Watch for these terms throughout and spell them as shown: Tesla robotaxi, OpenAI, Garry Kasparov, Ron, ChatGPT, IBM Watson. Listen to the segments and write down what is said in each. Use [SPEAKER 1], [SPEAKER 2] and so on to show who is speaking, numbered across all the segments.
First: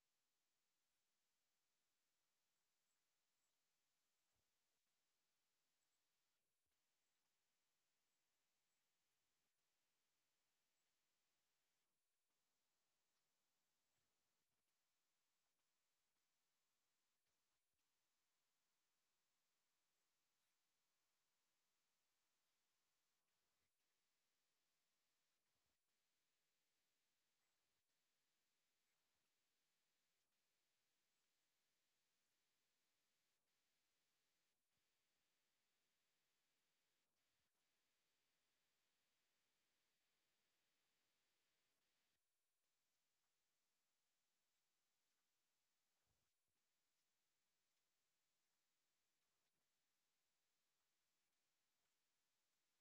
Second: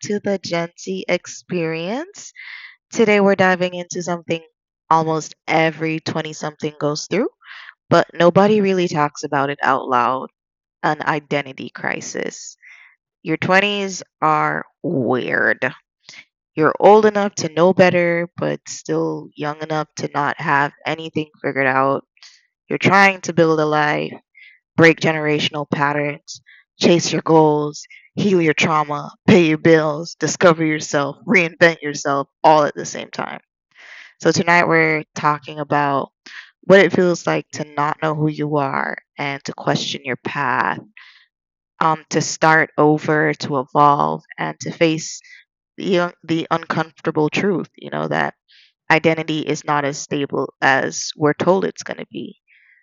[SPEAKER 1] to the Gen Z experience. Today we're diving into something almost every 20 something goes through, but nobody really talks about it out loud an identity crisis. Your 20s are weird. You're old enough to know better, but still young enough to not have anything figured out. You're trying to build a life, break generational patterns, chase your goals, heal your trauma, pay your bills, discover yourself, reinvent yourself all at the same time. So tonight we're talking about what it feels like to not know who you are and to question your path, to start over, to evolve, and to face the uncomfortable truth, you know, that identity is not as stable as we're told it's going to be.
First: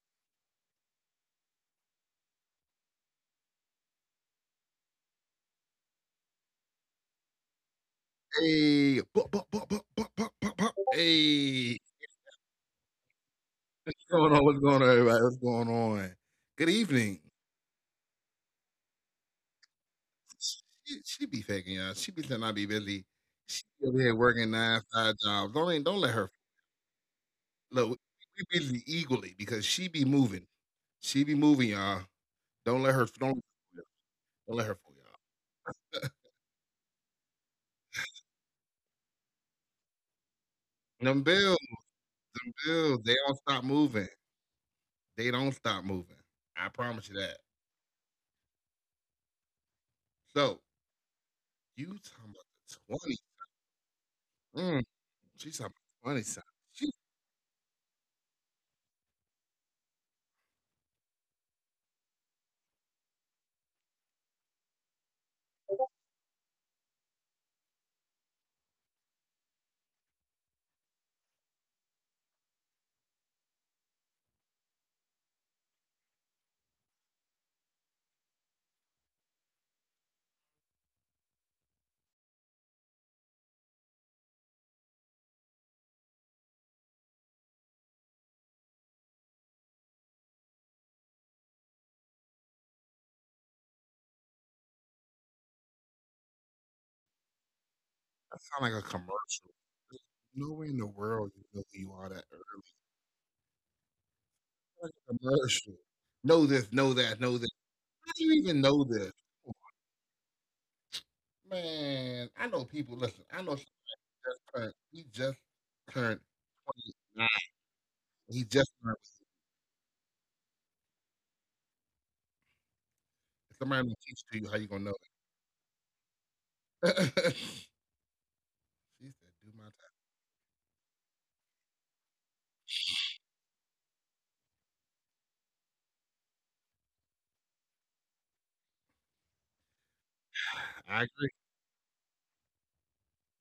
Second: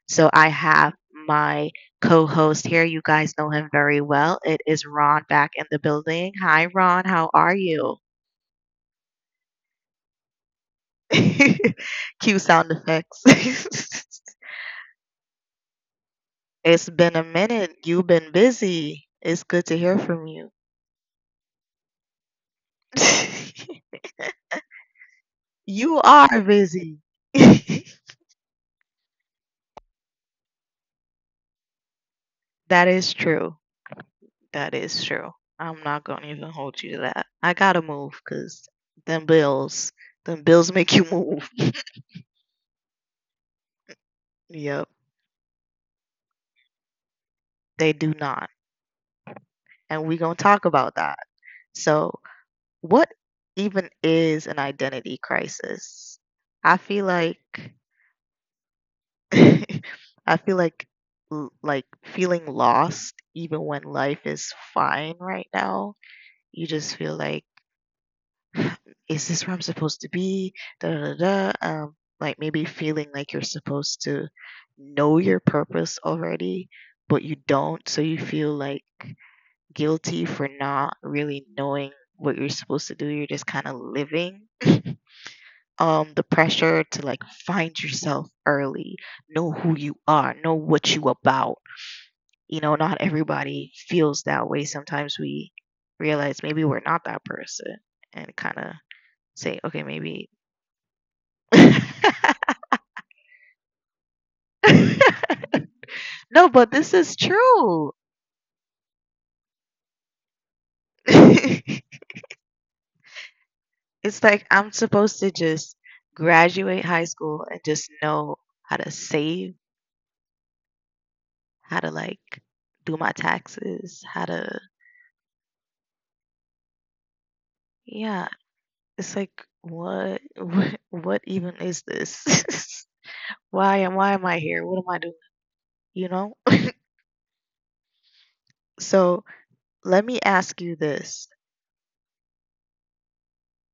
[SPEAKER 1] So I have my co host here. You guys know him very well. It is Ron back in the building. Hi, Ron. How are you?
[SPEAKER 2] Hey, pop, pop, pop, pop, pop, pop, pop. Bup. Hey,
[SPEAKER 1] Cue sound effects.
[SPEAKER 2] what's going on? What's going on, everybody? What's going on? Good
[SPEAKER 1] It's been
[SPEAKER 2] evening.
[SPEAKER 1] a minute. You've been busy. It's good to hear from you.
[SPEAKER 2] She be faking y'all. She be saying I be busy. She be over here working 9-5 jobs. Don't let-
[SPEAKER 1] You
[SPEAKER 2] don't let her
[SPEAKER 1] are busy.
[SPEAKER 2] look. We busy equally because she be moving. She be moving, y'all. Don't
[SPEAKER 1] That
[SPEAKER 2] let her.
[SPEAKER 1] is
[SPEAKER 2] Don't
[SPEAKER 1] true.
[SPEAKER 2] don't let
[SPEAKER 1] That
[SPEAKER 2] her fool
[SPEAKER 1] is true.
[SPEAKER 2] y'all.
[SPEAKER 1] I'm not gonna even hold you to that. I gotta move because them bills, them bills make you
[SPEAKER 2] Them
[SPEAKER 1] move.
[SPEAKER 2] bills, them bills. They don't stop moving.
[SPEAKER 1] Yep,
[SPEAKER 2] They don't stop moving. I promise you that.
[SPEAKER 1] they do not. And we gonna
[SPEAKER 2] So
[SPEAKER 1] talk about that.
[SPEAKER 2] you
[SPEAKER 1] So,
[SPEAKER 2] talking about the
[SPEAKER 1] what
[SPEAKER 2] twenty?
[SPEAKER 1] even is an
[SPEAKER 2] Mm.
[SPEAKER 1] identity
[SPEAKER 2] She's a
[SPEAKER 1] crisis?
[SPEAKER 2] funny sound.
[SPEAKER 1] I
[SPEAKER 2] She
[SPEAKER 1] feel like, I feel like, like feeling lost even when life is fine right now. You just feel like is this where I'm supposed to be? Like maybe feeling like you're supposed to know your purpose already, but you don't. So you feel like guilty for not really knowing what you're supposed to do. You're just kind of living. The pressure to like find yourself early, know who you are, know what you about. You know, not everybody feels that way. Sometimes we realize maybe we're not that person and kind
[SPEAKER 2] That
[SPEAKER 1] of
[SPEAKER 2] sound like a
[SPEAKER 1] say,
[SPEAKER 2] commercial.
[SPEAKER 1] okay,
[SPEAKER 2] There's
[SPEAKER 1] maybe
[SPEAKER 2] no way in the world you know who you are that early. Like a commercial.
[SPEAKER 1] no,
[SPEAKER 2] Know
[SPEAKER 1] but this
[SPEAKER 2] this, know
[SPEAKER 1] is
[SPEAKER 2] that, know this.
[SPEAKER 1] true.
[SPEAKER 2] How do you even know this?
[SPEAKER 1] It's
[SPEAKER 2] Man, I know people. Listen, I know she
[SPEAKER 1] like
[SPEAKER 2] just
[SPEAKER 1] I'm
[SPEAKER 2] turned.
[SPEAKER 1] supposed
[SPEAKER 2] He
[SPEAKER 1] to
[SPEAKER 2] just
[SPEAKER 1] just
[SPEAKER 2] turned
[SPEAKER 1] graduate high
[SPEAKER 2] twenty
[SPEAKER 1] school
[SPEAKER 2] nine.
[SPEAKER 1] and just know
[SPEAKER 2] He
[SPEAKER 1] how to
[SPEAKER 2] just turned.
[SPEAKER 1] save, how to like do my taxes,
[SPEAKER 2] Somebody do
[SPEAKER 1] how
[SPEAKER 2] teach
[SPEAKER 1] to
[SPEAKER 2] to you, how you gonna know it? She
[SPEAKER 1] yeah. It's like
[SPEAKER 2] said, "Do my
[SPEAKER 1] what what even is this? why am I here? What am I doing? You know? So let me ask you this.
[SPEAKER 2] time." I agree.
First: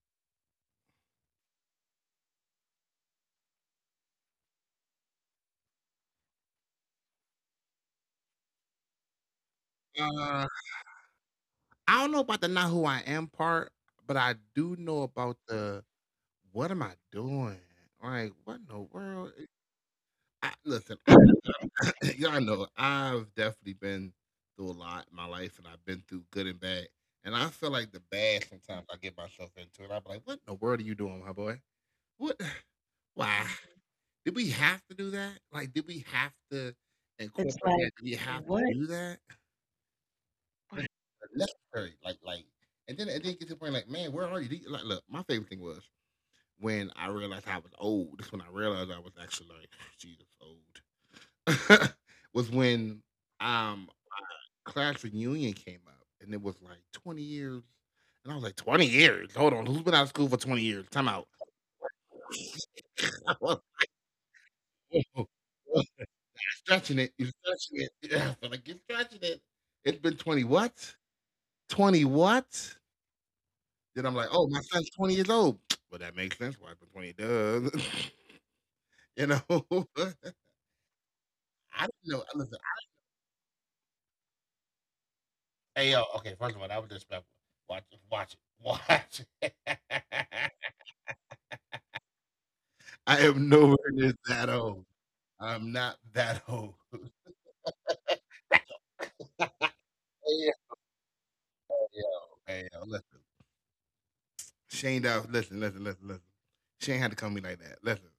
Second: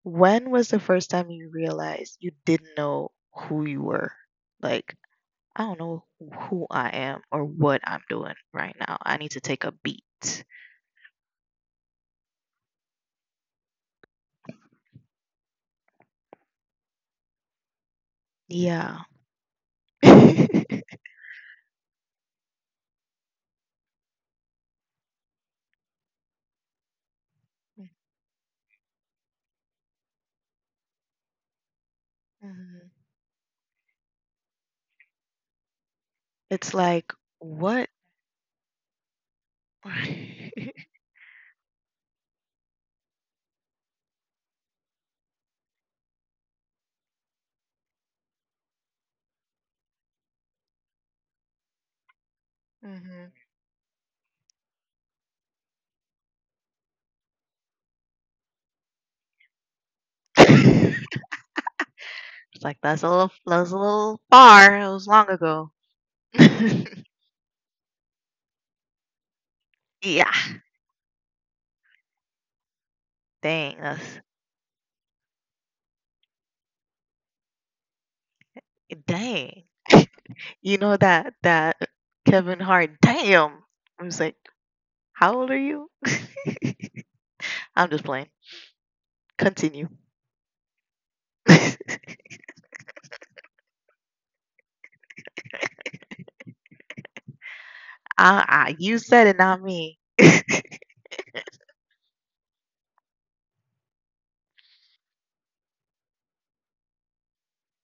[SPEAKER 1] When was the first time you realized you didn't know who you were? Like I don't know who I am or what I'm doing right now. I need to take a
[SPEAKER 2] Uh,
[SPEAKER 1] beat.
[SPEAKER 2] I don't know about the "not who I am" part, but I do know about the what am I doing? Like, what in the world?
[SPEAKER 1] Yeah.
[SPEAKER 2] Listen, I, y'all know I've definitely been through a lot in my life, and I've been through good and bad. And I feel like the bad sometimes I get myself into, and I'm like, "What in the world are you doing, my boy? What? Why,
[SPEAKER 1] Mhm.
[SPEAKER 2] mhm, did we have to do that? Like, did we have to. It's
[SPEAKER 1] It's
[SPEAKER 2] incorporate
[SPEAKER 1] like
[SPEAKER 2] like that? Did we
[SPEAKER 1] what?
[SPEAKER 2] have to what? Do that? Like, necessary? Like, and then get to the point, like, man, where are you? Like, look, my favorite thing was when I realized I was old. That's when I realized I was actually like, Jesus, old. Was when
[SPEAKER 1] Mhm.
[SPEAKER 2] um class reunion came up and it was like 20 years. And I was like, 20 years? Hold on. Who's been out of school for 20 years? Time out.
[SPEAKER 1] It's like
[SPEAKER 2] I
[SPEAKER 1] that's a
[SPEAKER 2] was-
[SPEAKER 1] little that's a little far. It was long
[SPEAKER 2] You're
[SPEAKER 1] ago.
[SPEAKER 2] stretching it. You're stretching it. Yeah, I feel like you're stretching it. It's been 20
[SPEAKER 1] Yeah.
[SPEAKER 2] what? 20 what? Then I'm
[SPEAKER 1] Dang,
[SPEAKER 2] like, oh,
[SPEAKER 1] that's
[SPEAKER 2] my son's 20 years old. Well, that makes sense. Why it's been 20. It does. You know?
[SPEAKER 1] dang.
[SPEAKER 2] I
[SPEAKER 1] You know that
[SPEAKER 2] didn't
[SPEAKER 1] that
[SPEAKER 2] know. Listen.
[SPEAKER 1] Kevin Hart, damn. I was like, how old
[SPEAKER 2] Hey
[SPEAKER 1] are
[SPEAKER 2] yo,
[SPEAKER 1] you?
[SPEAKER 2] okay. First of all, that was disrespectful. Watch,
[SPEAKER 1] I'm
[SPEAKER 2] watch it,
[SPEAKER 1] just playing.
[SPEAKER 2] watch it.
[SPEAKER 1] Continue. I,
[SPEAKER 2] I am nowhere near that old. I'm not that old.
[SPEAKER 1] I you said it, not me.
[SPEAKER 2] Hey, yo, hey, yo, listen. Shane Dow, listen, listen, listen, listen. Shane had to call me like that. Listen,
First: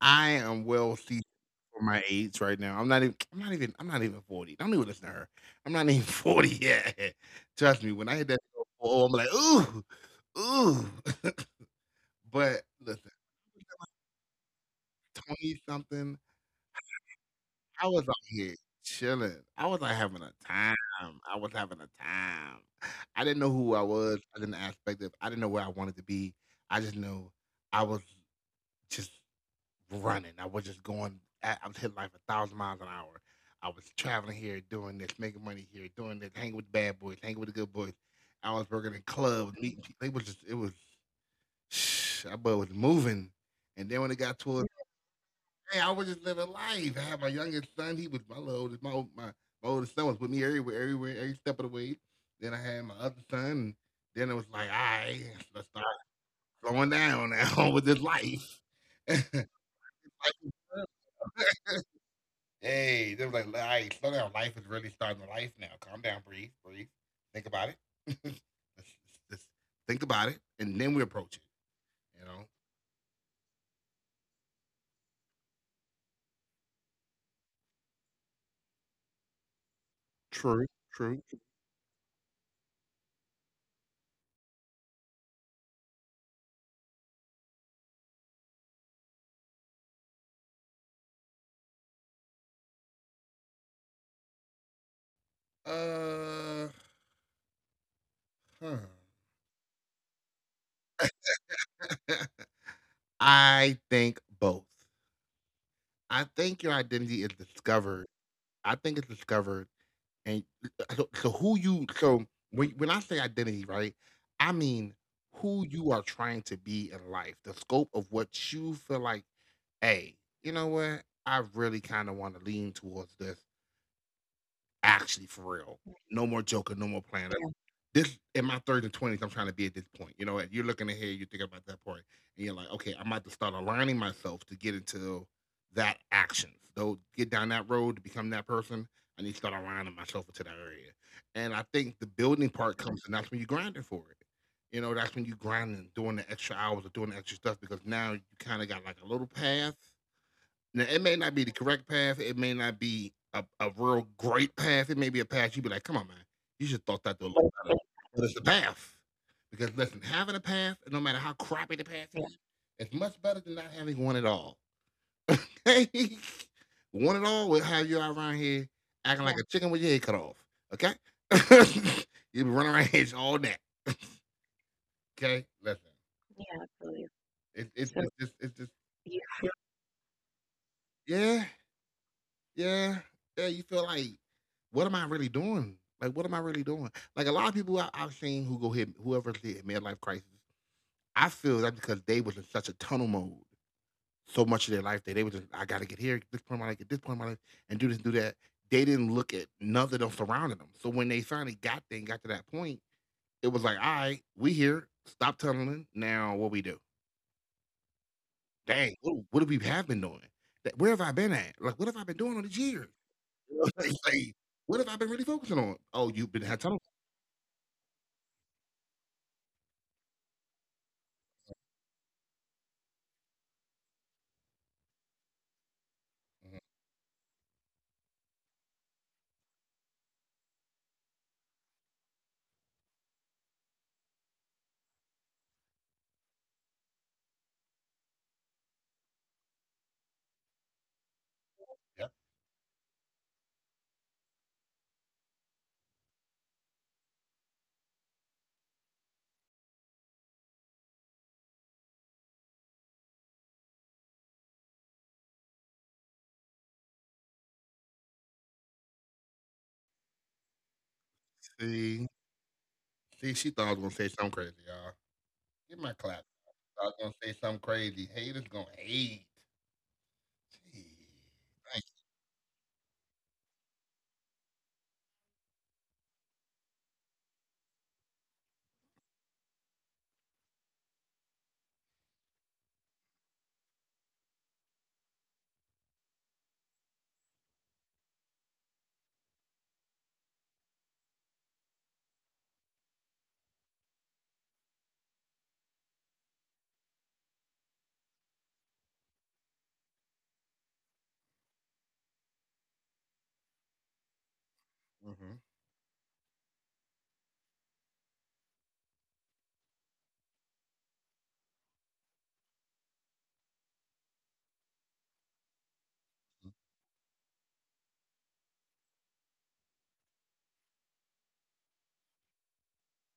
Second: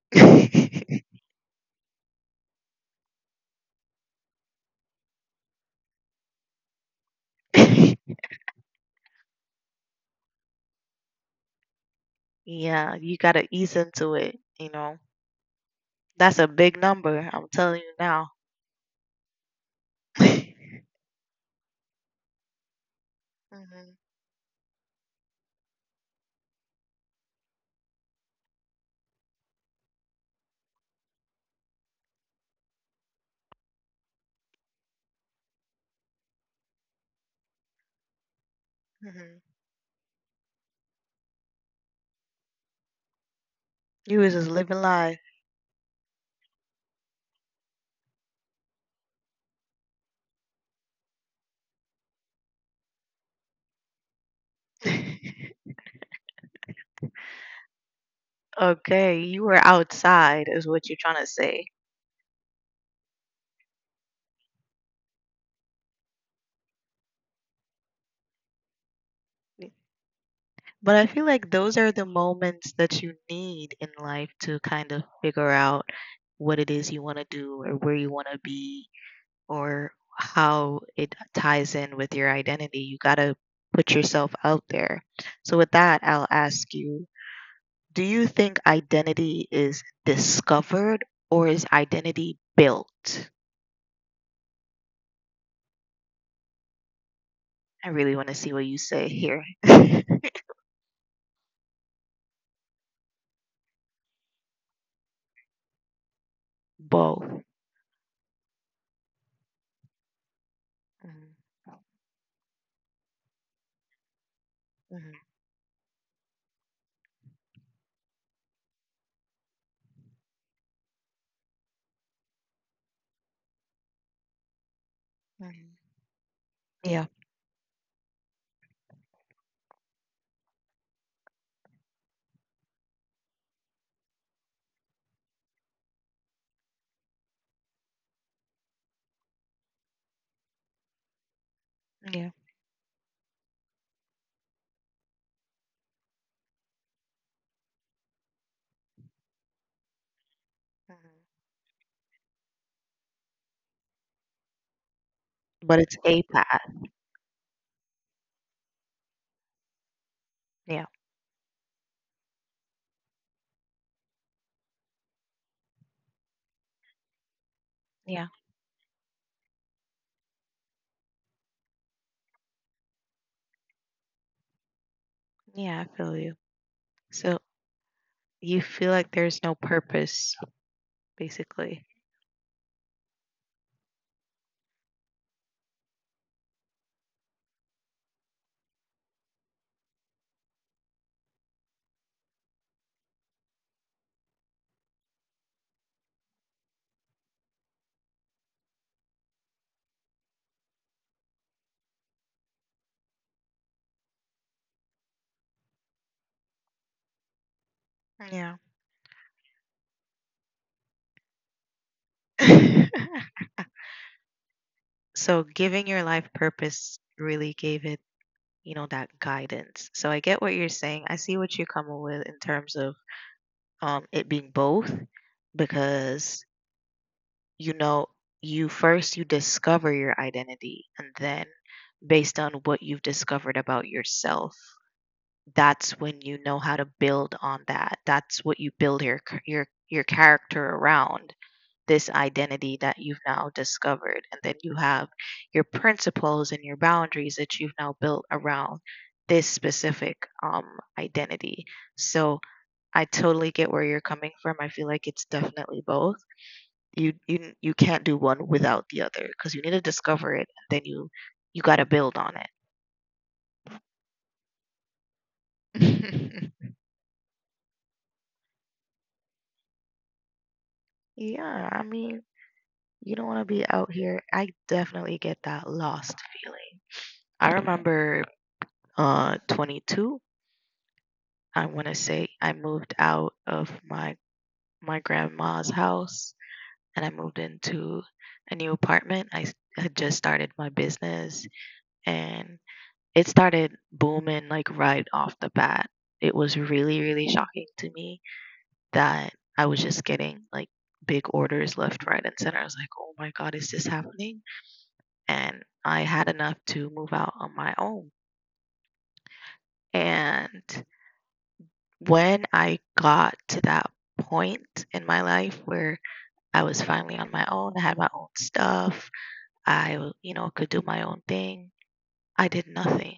[SPEAKER 2] I am well seasoned for my age right now. I'm not even, I'm not even, I'm not even 40. Don't even listen to her. I'm not even 40 yet. Trust me, when I hit that, oh, I'm like, ooh, ooh. But
[SPEAKER 1] Yeah,
[SPEAKER 2] listen.
[SPEAKER 1] you gotta ease into it, you know.
[SPEAKER 2] 20 something,
[SPEAKER 1] That's a big number, I'm telling
[SPEAKER 2] I
[SPEAKER 1] you
[SPEAKER 2] was out
[SPEAKER 1] now.
[SPEAKER 2] here chilling. I was like having a
[SPEAKER 1] Hmm.
[SPEAKER 2] time. I was having a time. I didn't know who I was. I didn't know where I wanted to be. I just knew I was just running. I was just going I was hitting like 1,000 miles an hour. I was traveling here, doing this, making money here, doing this, hanging with the bad boys, hanging with the good boys. I was working in
[SPEAKER 1] Hmm.
[SPEAKER 2] clubs, meeting people. It was just it was that boy was moving. And then when it
[SPEAKER 1] You
[SPEAKER 2] got
[SPEAKER 1] was just
[SPEAKER 2] towards
[SPEAKER 1] living life.
[SPEAKER 2] Hey, I was just living life. I had my youngest son. He was my little oldest. My oldest son was with me everywhere, everywhere, every step of the way. Then I had my other son. And then it was like, all right, let's start slowing down now with this life.
[SPEAKER 1] Okay, you were
[SPEAKER 2] Life is
[SPEAKER 1] outside, is what you're trying to say.
[SPEAKER 2] good. Hey, they were like, all right, slow down. Life is really starting to life now. Calm down, breathe, breathe. Think about it. let's, let's- let's think about it. And then
[SPEAKER 1] But
[SPEAKER 2] we
[SPEAKER 1] I feel
[SPEAKER 2] approach it,
[SPEAKER 1] like those are the
[SPEAKER 2] you know?
[SPEAKER 1] moments that you need in life to kind of figure out what it is you want to do or where you want to be or
[SPEAKER 2] True,
[SPEAKER 1] how it
[SPEAKER 2] true.
[SPEAKER 1] ties in with your identity. You got to put yourself out there. So, with that, I'll ask you do you think identity is discovered or is identity built?
[SPEAKER 2] Uh,
[SPEAKER 1] I really want to see what you
[SPEAKER 2] huh.
[SPEAKER 1] say here.
[SPEAKER 2] I think both. I think your identity is
[SPEAKER 1] Both.
[SPEAKER 2] discovered. I think it's discovered, and so, so
[SPEAKER 1] Mhm,
[SPEAKER 2] who you so when I say identity, right? I mean
[SPEAKER 1] mhm,
[SPEAKER 2] who you are trying to be in life, the scope of what you feel like. Hey, you know what? I really kind of want to lean towards this. Actually, for
[SPEAKER 1] mhm.
[SPEAKER 2] real. No more joking, no more
[SPEAKER 1] Yeah,
[SPEAKER 2] playing. Yeah. This in my third and 20s, I'm trying to be at this point. You know, and you're looking ahead, you're thinking about that part, and you're like, okay, I'm about to start aligning myself to get into that action. So get down that road to become that person. I need to start aligning myself into that area. And I think the
[SPEAKER 1] yeah.
[SPEAKER 2] building part comes, and that's when you grinding for it. You know, that's when you grinding, doing the extra hours or doing the extra stuff because now you kind of got like a little path, now it may not
[SPEAKER 1] Mhm.
[SPEAKER 2] be the correct path. It may not be a real great path. It may be a path you'd be
[SPEAKER 1] But
[SPEAKER 2] like,
[SPEAKER 1] it's
[SPEAKER 2] come on, man,
[SPEAKER 1] a path.
[SPEAKER 2] you should have thought that through a little better. But it's the path. Because listen, having a path,
[SPEAKER 1] Yeah,
[SPEAKER 2] no matter how crappy the path is, it's much better than not having one at all. Okay? One at all will have you out
[SPEAKER 1] yeah,
[SPEAKER 2] around here acting like a chicken with your head cut off. Okay? You will be running around here all that. Okay?
[SPEAKER 1] yeah,
[SPEAKER 2] Listen.
[SPEAKER 1] I feel you.
[SPEAKER 2] Yeah, I feel.
[SPEAKER 1] So
[SPEAKER 2] It's. So it's just it's
[SPEAKER 1] you
[SPEAKER 2] just
[SPEAKER 1] feel like
[SPEAKER 2] you.
[SPEAKER 1] there's no purpose,
[SPEAKER 2] Yeah.
[SPEAKER 1] basically.
[SPEAKER 2] Yeah, yeah. You feel like, what am I really doing? Like, what am I really doing? Like a lot of people I've seen who go hit whoever hit midlife crisis. I feel that because they was in such a tunnel mode so much of their life that they was just, I gotta get here, this point in my life, get this point in my life, and do this, do that. They didn't look at nothing else surrounding them. So when they finally got there and got to that point, it was like, all right, we here, stop tunneling. Now what we do?
[SPEAKER 1] Yeah.
[SPEAKER 2] Dang, what have we have been doing? Where have I been at? Like, what have I been doing all these years? Like, what have I been really
[SPEAKER 1] So
[SPEAKER 2] focusing on?
[SPEAKER 1] giving your
[SPEAKER 2] Oh, you've
[SPEAKER 1] life
[SPEAKER 2] been had tunnel,
[SPEAKER 1] purpose really gave it, you know, that guidance. So I get what you're saying. I see what you're coming with in terms of it being both because
[SPEAKER 2] mhm,
[SPEAKER 1] you know you first you discover your identity and then based on what you've discovered about yourself that's when you know how to build on that that's what you build your your character around
[SPEAKER 2] yep.
[SPEAKER 1] this identity that you've now discovered and then you have your principles and your boundaries that you've now built around this specific um identity so I totally get where you're coming from. I feel like it's definitely both. You can't do one without the other because you need to discover it, and then you got to
[SPEAKER 2] See?
[SPEAKER 1] build on
[SPEAKER 2] See, she thought I was gonna say something crazy, y'all. Give my clap.
[SPEAKER 1] it.
[SPEAKER 2] I was gonna say something crazy. Haters gonna hate. Jeez.
[SPEAKER 1] Yeah, I
[SPEAKER 2] Thanks.
[SPEAKER 1] mean, you don't want to be out here. I definitely get that lost feeling. I remember 22, I want to say I moved out of my grandma's house and I moved into a new apartment. Had just started my business and it started booming like right off the bat. It was really, really shocking to me that I was just getting like big orders left, right, and center. I was like, oh my God, is this happening?
[SPEAKER 2] Mm-hmm.
[SPEAKER 1] And I had enough to move out on my own. And when I got to that point in my life where I was finally on my own, I had my own stuff, I, you know, could do my own thing, I did nothing.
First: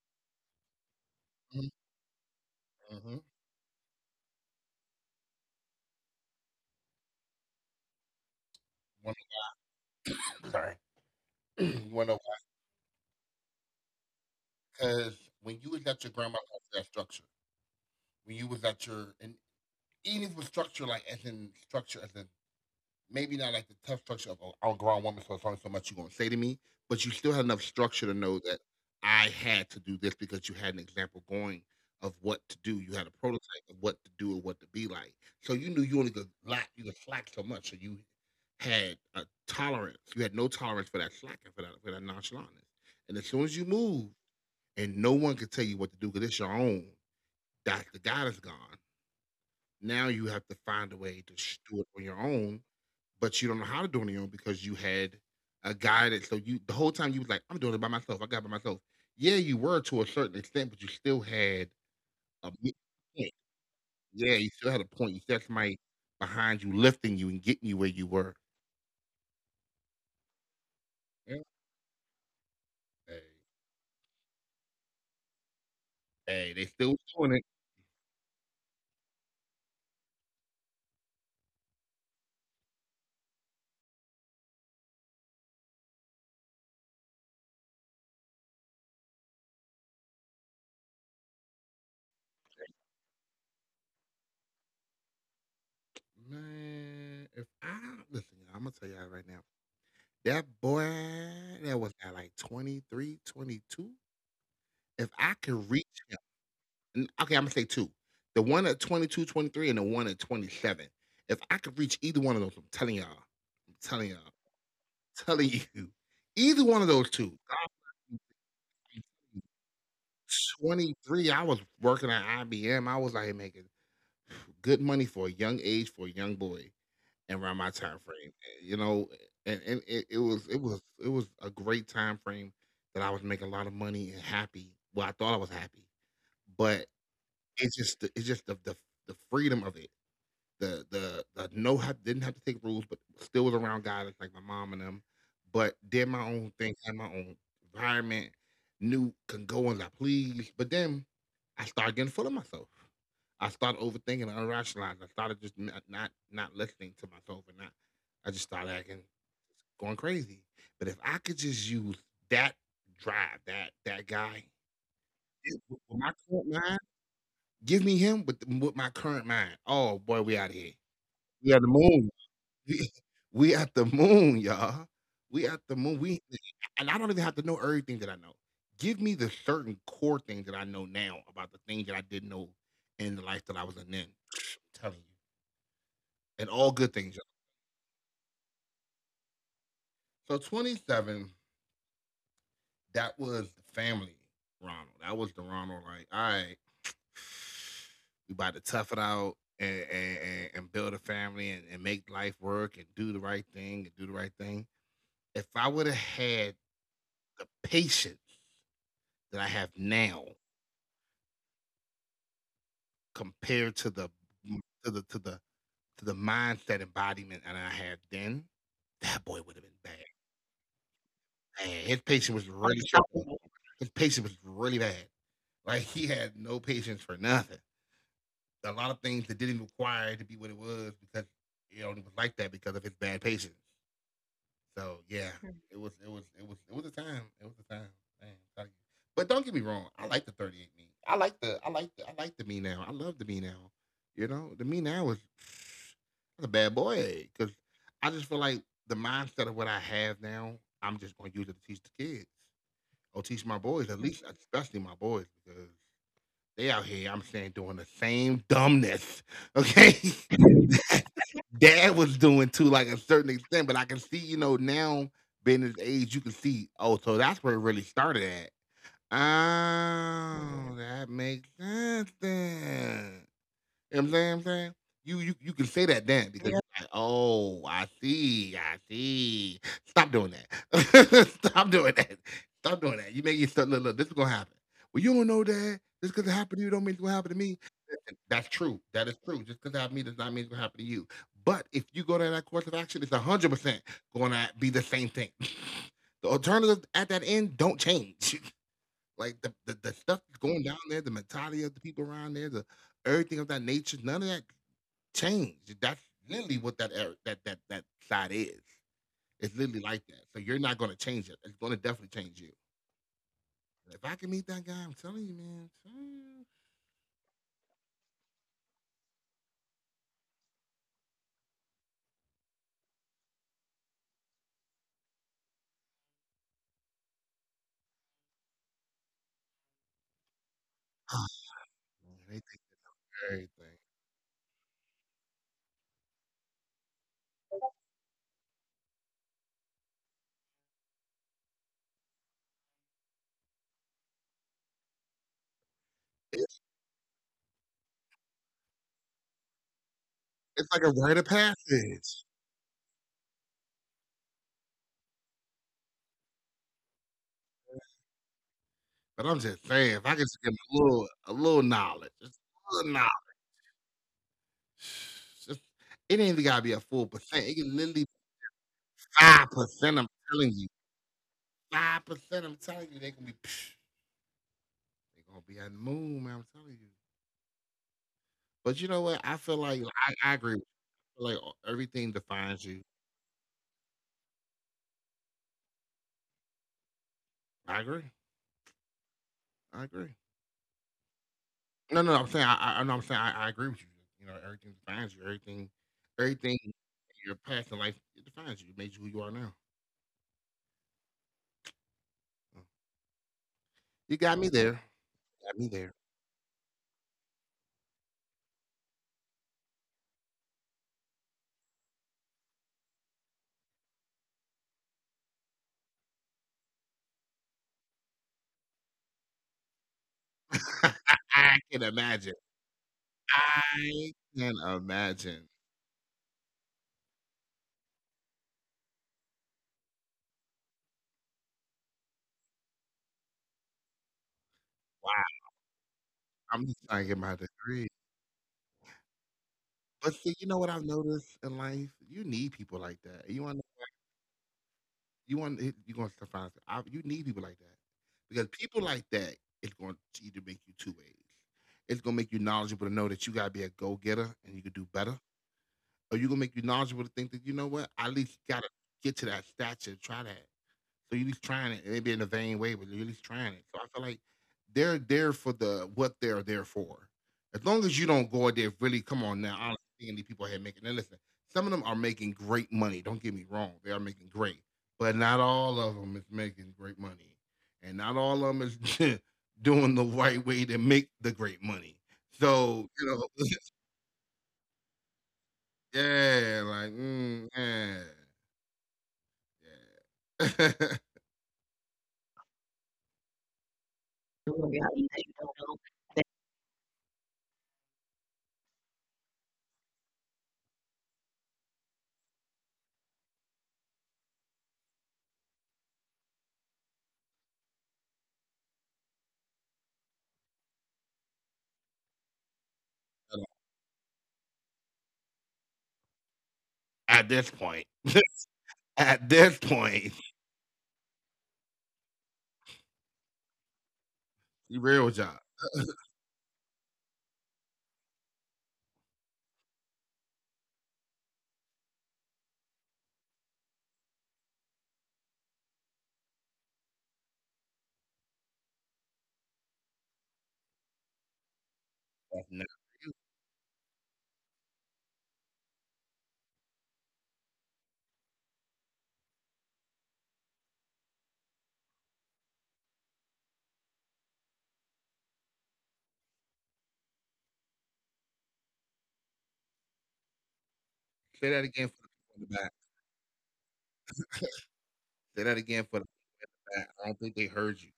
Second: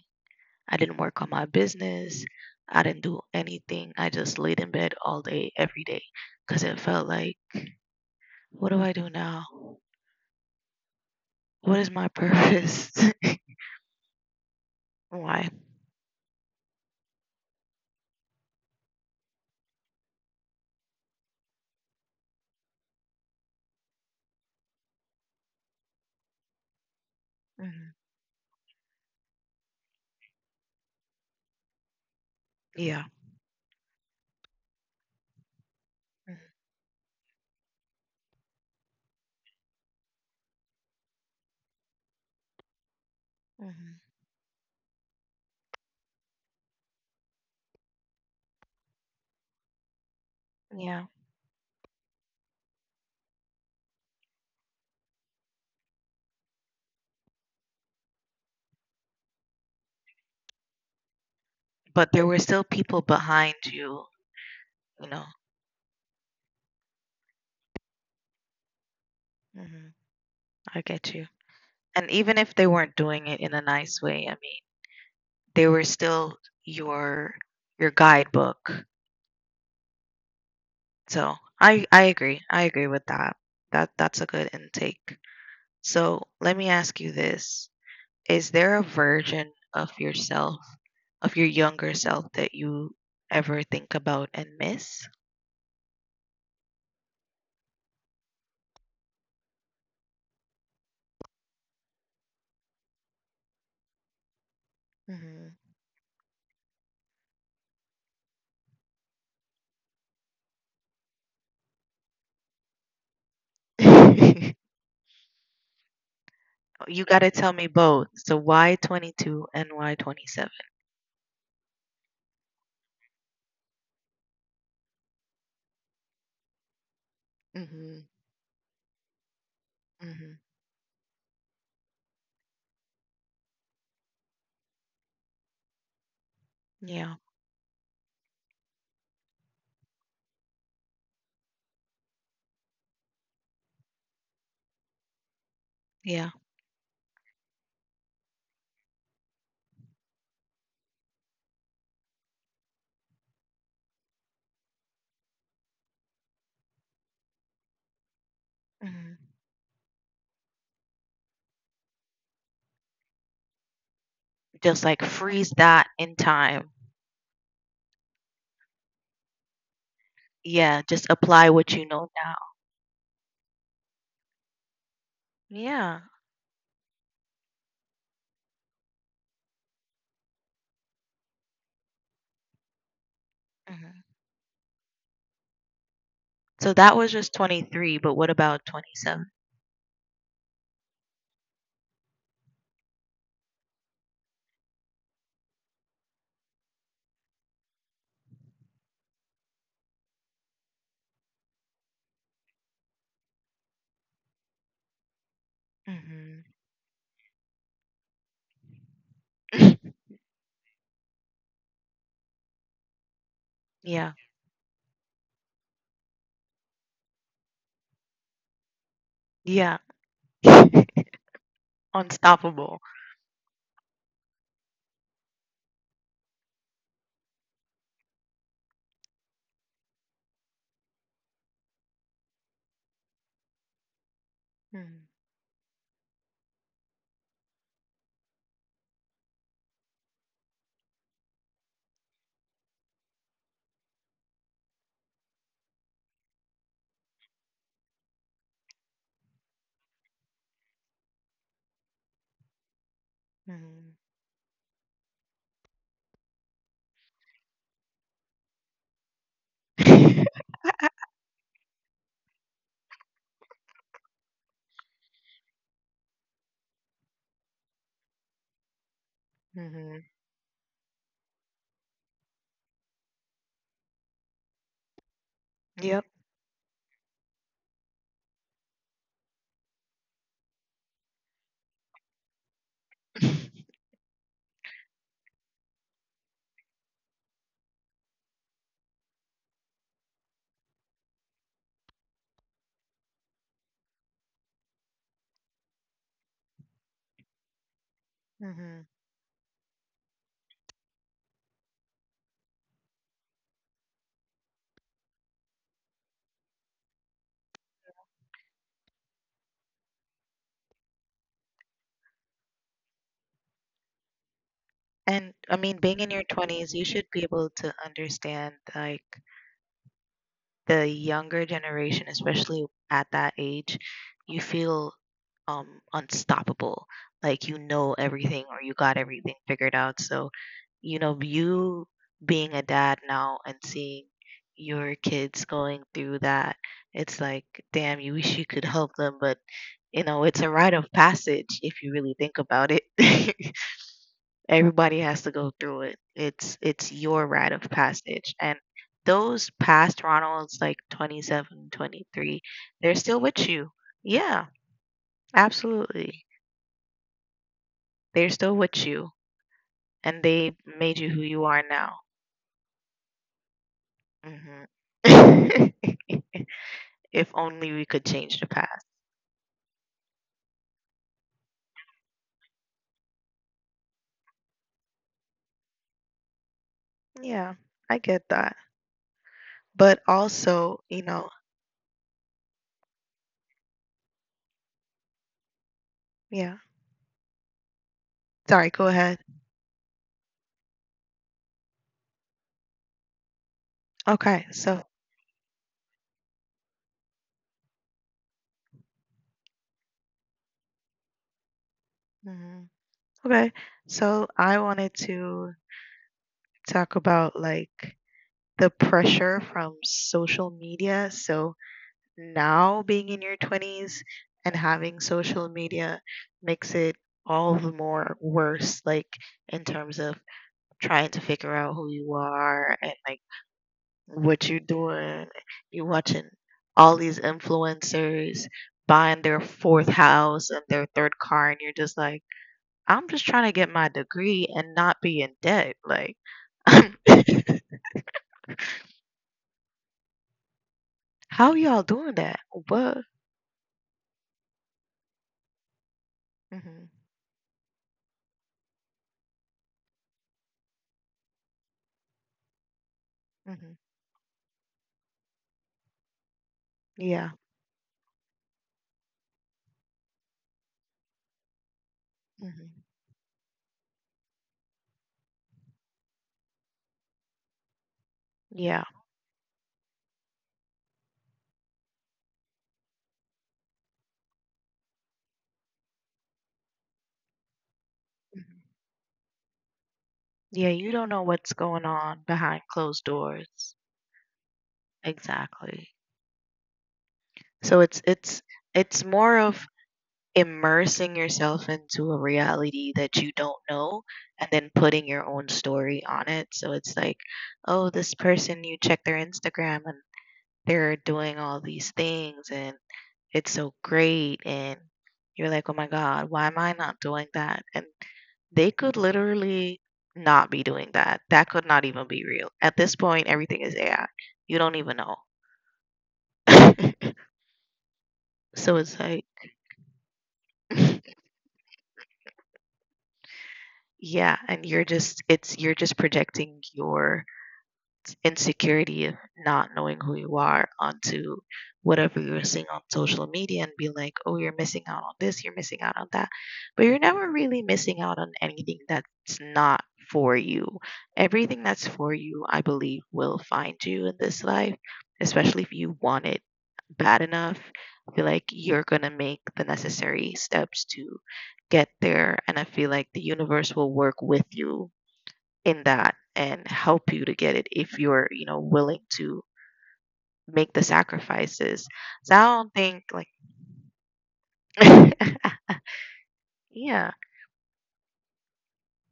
[SPEAKER 1] I didn't work on my business. I didn't
[SPEAKER 2] Mm-hmm.
[SPEAKER 1] do anything. I just laid in bed all day, every day, because it felt like, what do I do now?
[SPEAKER 2] Sorry.
[SPEAKER 1] What
[SPEAKER 2] You
[SPEAKER 1] is my
[SPEAKER 2] wanna know why?
[SPEAKER 1] purpose?
[SPEAKER 2] Because
[SPEAKER 1] Why?
[SPEAKER 2] when you was at your grandma's house, that structure. When you was at your and eating was structure, like as in structure, as in maybe not like the tough structure of a grown woman, so it's only so much you're gonna say to me, but you still had enough
[SPEAKER 1] Hmm.
[SPEAKER 2] structure to know that I had to do this because you had an example going of what to do. You had
[SPEAKER 1] Yeah.
[SPEAKER 2] a prototype of what to do and what to be like. So you knew you only could
[SPEAKER 1] Mm-hmm.
[SPEAKER 2] slack. You could slack so much. So you had a tolerance. You had no tolerance for that slacking, for that nonchalantness. And as soon as you
[SPEAKER 1] Mm-hmm.
[SPEAKER 2] move and no one can tell you what to do because it's your own, that's the God is gone. Now you have to find a
[SPEAKER 1] Yeah.
[SPEAKER 2] way to do it on your own, but you don't know how to do it on your own because you had a guy that, so you the whole time you was like, I'm doing it by myself. I got it by myself. Yeah, you were to a certain extent, but you still had
[SPEAKER 1] But there were
[SPEAKER 2] a
[SPEAKER 1] still
[SPEAKER 2] mi-
[SPEAKER 1] people
[SPEAKER 2] point.
[SPEAKER 1] behind you,
[SPEAKER 2] Yeah, you still had a
[SPEAKER 1] you
[SPEAKER 2] point. You
[SPEAKER 1] know.
[SPEAKER 2] still had somebody behind you lifting you and getting you where you were.
[SPEAKER 1] Hmm. I get you.
[SPEAKER 2] Yeah.
[SPEAKER 1] And even if they weren't
[SPEAKER 2] Hey,
[SPEAKER 1] doing it in a nice way, I mean, they were still
[SPEAKER 2] hey, they still
[SPEAKER 1] your
[SPEAKER 2] doing it.
[SPEAKER 1] your guidebook. So I agree. I agree with that. That's a good intake. So let me ask you this. Is there a version of yourself, of your younger self, that you ever think about and miss?
[SPEAKER 2] Man, if I listen, I'm gonna tell y'all right now. That boy that was at like 23, 22. If I
[SPEAKER 1] Mhm.
[SPEAKER 2] could reach him. Okay, I'm gonna say two. The one at 22, 23, and the one at 27. If I could reach either one of those, I'm telling y'all, I'm telling y'all, I'm telling you, either one of
[SPEAKER 1] You
[SPEAKER 2] those
[SPEAKER 1] got to
[SPEAKER 2] two.
[SPEAKER 1] tell me both. So why 22 and why 27?
[SPEAKER 2] 23, I was working at IBM. I was like making good money for a young age for a young boy and around my time
[SPEAKER 1] Mhm.
[SPEAKER 2] frame. You know, and it, it
[SPEAKER 1] Mhm.
[SPEAKER 2] was it was it was a great time frame that I was making a lot of money and happy. Well, I thought I was happy, but
[SPEAKER 1] Yeah,
[SPEAKER 2] it's just the freedom of it. The no have didn't have to take rules, but still was around guys like my mom and them. But did my
[SPEAKER 1] yeah.
[SPEAKER 2] own thing, had my own environment, knew can go as I please. But then I started getting full of myself. I started overthinking and unrationalizing. I started just not listening to myself and not. I just started acting
[SPEAKER 1] Mhm.
[SPEAKER 2] going crazy. But if I could just use that drive, that guy,
[SPEAKER 1] Just like freeze
[SPEAKER 2] with
[SPEAKER 1] that
[SPEAKER 2] my
[SPEAKER 1] in
[SPEAKER 2] current
[SPEAKER 1] time.
[SPEAKER 2] mind, give me him with my current mind. Oh boy, we out of here.
[SPEAKER 1] Yeah, just
[SPEAKER 2] We
[SPEAKER 1] apply
[SPEAKER 2] at the
[SPEAKER 1] what you
[SPEAKER 2] moon.
[SPEAKER 1] know now.
[SPEAKER 2] We at the moon, y'all. We at the moon.
[SPEAKER 1] Yeah.
[SPEAKER 2] We and I don't even have to know everything that I know. Give me the certain core thing that I know now about the thing that I didn't know in the life that I was in
[SPEAKER 1] Mhm.
[SPEAKER 2] then. I'm telling you. And
[SPEAKER 1] So
[SPEAKER 2] all good
[SPEAKER 1] that was
[SPEAKER 2] things,
[SPEAKER 1] just 23, but what about 27?
[SPEAKER 2] y'all. So 27, that was the family, Ronald. That was the Ronald, like, all right, we about to tough it out and build a family and make life work and do the right thing and do the right thing. If I would have
[SPEAKER 1] Hmm.
[SPEAKER 2] had the patience that I have now compared to
[SPEAKER 1] Yeah.
[SPEAKER 2] the to the to the to the mindset embodiment that I had then, that boy would have
[SPEAKER 1] Yeah.
[SPEAKER 2] been bad. Man, his patience was
[SPEAKER 1] Unstoppable.
[SPEAKER 2] really trouble. His patience was really bad. Like he had no patience for nothing. A lot of things that didn't require it to be what it was because it only was like that because of his bad patience.
[SPEAKER 1] Mm-hmm.
[SPEAKER 2] So yeah, it was it was a time. It was a time. Man, I'm telling you. But don't get me wrong, I like the 38 me. I like the I like the I like the me now. I love the me now. You know, the me now is that's a bad boy because I just feel like the mindset of what I have now, I'm just gonna use it to teach the kids or teach my boys, at least especially my boys, because they out here, I'm saying doing the same dumbness. Okay. Dad was doing to like a certain extent, but I can see, you know, now being his age, you can see, oh, so that's where it really started at.
[SPEAKER 1] Hmm.
[SPEAKER 2] Oh, that makes sense then. You know what I'm saying? You can say
[SPEAKER 1] Yep.
[SPEAKER 2] that then because, yeah, you're like, oh, I see, I see. Stop doing that. Stop doing that. Stop doing that. You make yourself look, look, this is gonna happen. Well, you don't know that. Just because it happened to you don't mean it's gonna happen to me. And that's true. That is true. Just because I have me does not mean it's gonna happen to you. But if you go to that course of action, it's 100% gonna be the same thing. The alternatives at
[SPEAKER 1] Hmm.
[SPEAKER 2] that end don't change. Like the stuff that's going down there, the mentality of the people around there, the everything of that nature, none of that changed. That's literally what that era, that side is. It's literally like that. So you're not gonna change it. It's gonna definitely change you.
[SPEAKER 1] And I mean,
[SPEAKER 2] If
[SPEAKER 1] being
[SPEAKER 2] I
[SPEAKER 1] in your
[SPEAKER 2] can meet that
[SPEAKER 1] 20s,
[SPEAKER 2] guy,
[SPEAKER 1] you
[SPEAKER 2] I'm
[SPEAKER 1] should
[SPEAKER 2] telling
[SPEAKER 1] be
[SPEAKER 2] you,
[SPEAKER 1] able
[SPEAKER 2] man.
[SPEAKER 1] to
[SPEAKER 2] I'm
[SPEAKER 1] understand like the younger generation, especially at that age, you feel um, unstoppable. Like you know everything or you got everything figured out. So, you know, you being a dad
[SPEAKER 2] telling
[SPEAKER 1] now and
[SPEAKER 2] you.
[SPEAKER 1] seeing
[SPEAKER 2] Man, they
[SPEAKER 1] your kids
[SPEAKER 2] think
[SPEAKER 1] going through that, it's like, damn, you wish you could help them, but you know, it's a rite of passage if you really think about it. Everybody has to go through it. It's your rite of passage.
[SPEAKER 2] everything.
[SPEAKER 1] And those past Ronalds like 20
[SPEAKER 2] It's like a
[SPEAKER 1] they're
[SPEAKER 2] rite
[SPEAKER 1] still
[SPEAKER 2] of
[SPEAKER 1] with you.
[SPEAKER 2] passage.
[SPEAKER 1] Yeah, absolutely. They're still with you and they made you who
[SPEAKER 2] But I'm
[SPEAKER 1] you are
[SPEAKER 2] just saying,
[SPEAKER 1] now.
[SPEAKER 2] if I could just get a little knowledge, just
[SPEAKER 1] Hmm.
[SPEAKER 2] a little knowledge,
[SPEAKER 1] If
[SPEAKER 2] just
[SPEAKER 1] only we could
[SPEAKER 2] it ain't
[SPEAKER 1] change
[SPEAKER 2] even
[SPEAKER 1] the
[SPEAKER 2] gotta be a
[SPEAKER 1] past.
[SPEAKER 2] full percent. It can literally 5%. I'm telling you, 5%. I'm telling you, they gonna be, psh, they gonna be
[SPEAKER 1] Yeah,
[SPEAKER 2] on the
[SPEAKER 1] I
[SPEAKER 2] moon, man. I'm
[SPEAKER 1] get that.
[SPEAKER 2] telling you.
[SPEAKER 1] But
[SPEAKER 2] But you know
[SPEAKER 1] also,
[SPEAKER 2] what?
[SPEAKER 1] you
[SPEAKER 2] I
[SPEAKER 1] know,
[SPEAKER 2] feel like I agree. I feel like everything defines you.
[SPEAKER 1] yeah. Sorry, go ahead.
[SPEAKER 2] I agree. I agree. No, no, no, I'm saying I, no,
[SPEAKER 1] Okay,
[SPEAKER 2] I'm saying
[SPEAKER 1] so,
[SPEAKER 2] I agree with you. You know, everything defines you. Everything, everything in your past and life it defines you. It made you who you are now.
[SPEAKER 1] mhm. Okay. So I wanted
[SPEAKER 2] You
[SPEAKER 1] to
[SPEAKER 2] got me there. Got me
[SPEAKER 1] talk
[SPEAKER 2] there.
[SPEAKER 1] about like the pressure from social media. So now being in your 20s and having social media makes it all the more worse, like in terms of trying to figure out who you
[SPEAKER 2] I can
[SPEAKER 1] are and like
[SPEAKER 2] imagine.
[SPEAKER 1] what you're
[SPEAKER 2] I
[SPEAKER 1] doing.
[SPEAKER 2] can
[SPEAKER 1] You're watching
[SPEAKER 2] imagine.
[SPEAKER 1] all these influencers buying their fourth house and their third car, and you're just like, I'm just trying to get my degree and not be in debt. Like,
[SPEAKER 2] Wow. I'm just trying to get my degree. But see, you know
[SPEAKER 1] how
[SPEAKER 2] what I've
[SPEAKER 1] y'all doing
[SPEAKER 2] noticed
[SPEAKER 1] that?
[SPEAKER 2] in life?
[SPEAKER 1] What?
[SPEAKER 2] You need people like that. You
[SPEAKER 1] Mm-hmm.
[SPEAKER 2] going to find I, you need people like that because people like that is going to either make you two ways. It's going to make you knowledgeable
[SPEAKER 1] Mm-hmm.
[SPEAKER 2] to know that you got to be a go getter and you can do better, or you going to
[SPEAKER 1] Yeah.
[SPEAKER 2] make you knowledgeable to think that you know what I at least got to get to that stature, try that. So you're at least trying it,
[SPEAKER 1] Mm-hmm.
[SPEAKER 2] maybe in a vain way, but you're at least trying it. So I feel like they're there for the what they're there for. As long as you
[SPEAKER 1] Yeah.
[SPEAKER 2] don't go out there, really come on now. I don't see any people here making. And listen, some of them are making great money. Don't get me wrong; they are making great, but not
[SPEAKER 1] Mhm.
[SPEAKER 2] all of them is making great money, and
[SPEAKER 1] Yeah,
[SPEAKER 2] not
[SPEAKER 1] you don't
[SPEAKER 2] all
[SPEAKER 1] know
[SPEAKER 2] of them
[SPEAKER 1] what's
[SPEAKER 2] is
[SPEAKER 1] going on
[SPEAKER 2] doing
[SPEAKER 1] behind
[SPEAKER 2] the
[SPEAKER 1] closed
[SPEAKER 2] right way to make
[SPEAKER 1] doors.
[SPEAKER 2] the great money. So you know,
[SPEAKER 1] Exactly. So it's
[SPEAKER 2] yeah,
[SPEAKER 1] more
[SPEAKER 2] like
[SPEAKER 1] of
[SPEAKER 2] mm, yeah,
[SPEAKER 1] immersing yourself into a reality
[SPEAKER 2] yeah.
[SPEAKER 1] that you don't know and then putting your own story on it. So it's
[SPEAKER 2] Well,
[SPEAKER 1] like,
[SPEAKER 2] yeah, you
[SPEAKER 1] oh,
[SPEAKER 2] know,
[SPEAKER 1] this person you check their Instagram and they're doing all these things and it's so great and you're like oh my god why am I not doing that and they could literally not be doing that. That could not even be real at this point, everything is AI. You don't even know. So it's like
[SPEAKER 2] at this point. At this point,
[SPEAKER 1] yeah, and you're just it's you're just projecting
[SPEAKER 2] real
[SPEAKER 1] your
[SPEAKER 2] job.
[SPEAKER 1] insecurity of not knowing who you are onto whatever you're seeing on social media and be like, oh, you're missing out on this, you're missing out on that. But you're never really missing out on anything that's not for you. Everything that's for you, I believe, will find you
[SPEAKER 2] That's
[SPEAKER 1] in this life, especially if you want it bad enough. I feel like you're going to make the necessary steps to get there. And I feel like the universe will work with you in that and help you to get it if you're, you know, willing to make the sacrifices. So I don't
[SPEAKER 2] say that
[SPEAKER 1] think
[SPEAKER 2] again
[SPEAKER 1] like
[SPEAKER 2] for the back. Say that again
[SPEAKER 1] yeah,
[SPEAKER 2] for the back. I don't think they heard you.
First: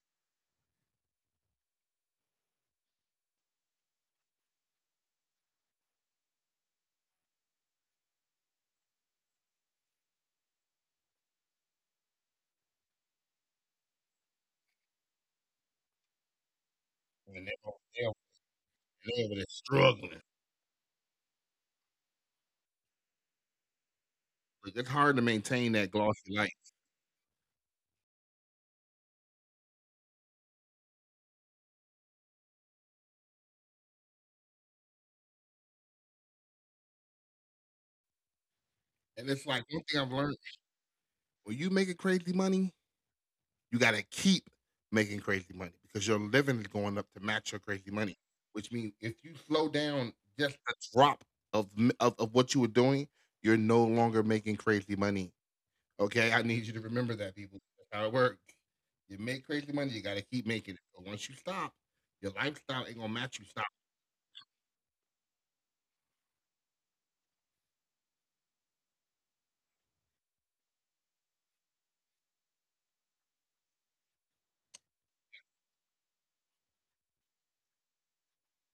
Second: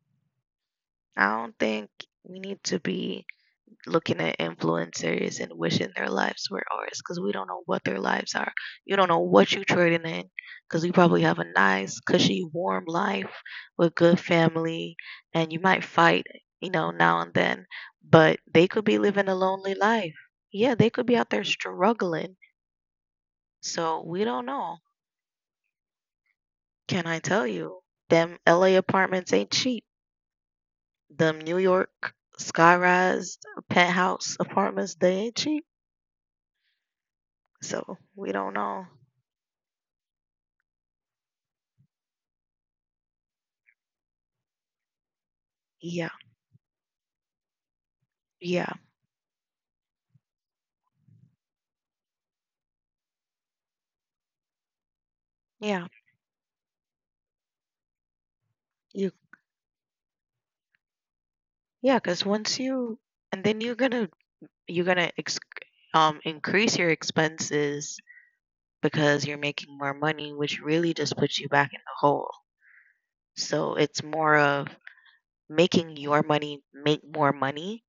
[SPEAKER 1] I don't think we need to be looking at influencers and wishing their lives were ours because we don't know what their lives are. You don't know what you're trading in because you probably have a nice, cushy, warm life with good family and you might fight, you know,
[SPEAKER 2] And
[SPEAKER 1] now
[SPEAKER 2] they're
[SPEAKER 1] and
[SPEAKER 2] over
[SPEAKER 1] then,
[SPEAKER 2] they're over-
[SPEAKER 1] but they could
[SPEAKER 2] they're
[SPEAKER 1] be
[SPEAKER 2] over there
[SPEAKER 1] living a lonely
[SPEAKER 2] struggling.
[SPEAKER 1] life. Yeah, they could be out there struggling. So we
[SPEAKER 2] Like, it's
[SPEAKER 1] don't
[SPEAKER 2] hard to
[SPEAKER 1] know.
[SPEAKER 2] maintain that glossy life.
[SPEAKER 1] Can I tell you? Them LA apartments ain't cheap. Them New York sky rise penthouse apartments, they ain't cheap. So we don't
[SPEAKER 2] And it's
[SPEAKER 1] know.
[SPEAKER 2] like one thing I've learned, when you making crazy money, you gotta keep making crazy money because your living is
[SPEAKER 1] Yeah,
[SPEAKER 2] going up to match your crazy money. Which means if you
[SPEAKER 1] yeah,
[SPEAKER 2] slow down just a drop of what you were doing, you're no longer making crazy money. Okay, I need
[SPEAKER 1] yeah.
[SPEAKER 2] you to remember that, people. That's how it works. You make crazy money,
[SPEAKER 1] You
[SPEAKER 2] you gotta keep making it. But once you stop, your
[SPEAKER 1] yeah,
[SPEAKER 2] lifestyle ain't
[SPEAKER 1] because
[SPEAKER 2] gonna match
[SPEAKER 1] once
[SPEAKER 2] you stop.
[SPEAKER 1] you and then you're gonna ex- increase your expenses because you're making more money, which really just puts you back in the hole. So it's more of making your money make more money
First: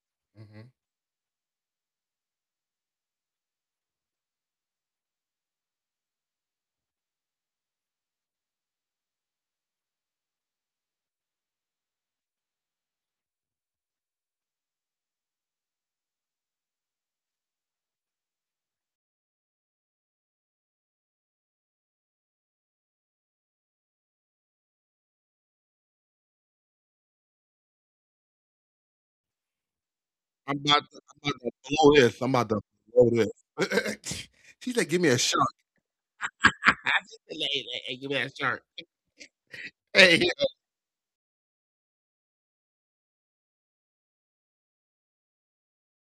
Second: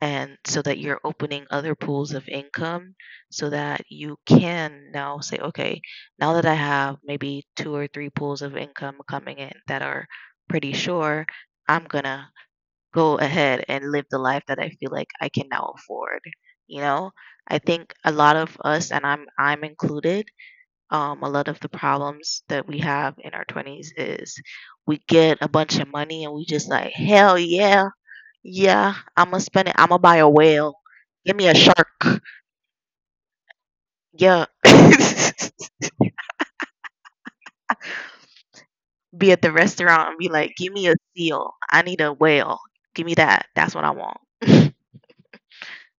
[SPEAKER 1] and so
[SPEAKER 2] Mhm.
[SPEAKER 1] that you're opening other pools of income so that you can now say, okay, now that I have maybe two or three pools of income coming in that are pretty sure, I'm gonna go ahead and live the life that I feel like I can now afford, you know. I think a lot of us, and I'm included, a lot of the problems that we have in our 20s is we get a bunch of money and we just like, hell yeah. Yeah, I'ma spend it. I'ma buy a
[SPEAKER 2] I'm
[SPEAKER 1] whale.
[SPEAKER 2] about to, I'm
[SPEAKER 1] Give
[SPEAKER 2] about to
[SPEAKER 1] me a
[SPEAKER 2] blow this.
[SPEAKER 1] shark.
[SPEAKER 2] I'm about to blow this.
[SPEAKER 1] Yeah.
[SPEAKER 2] She said, "Give me a shot." Hey, hey, hey, give me that shirt.
[SPEAKER 1] Be at the restaurant
[SPEAKER 2] Hey,
[SPEAKER 1] and be like, give me a seal. I need a whale. Give me that. That's what I want.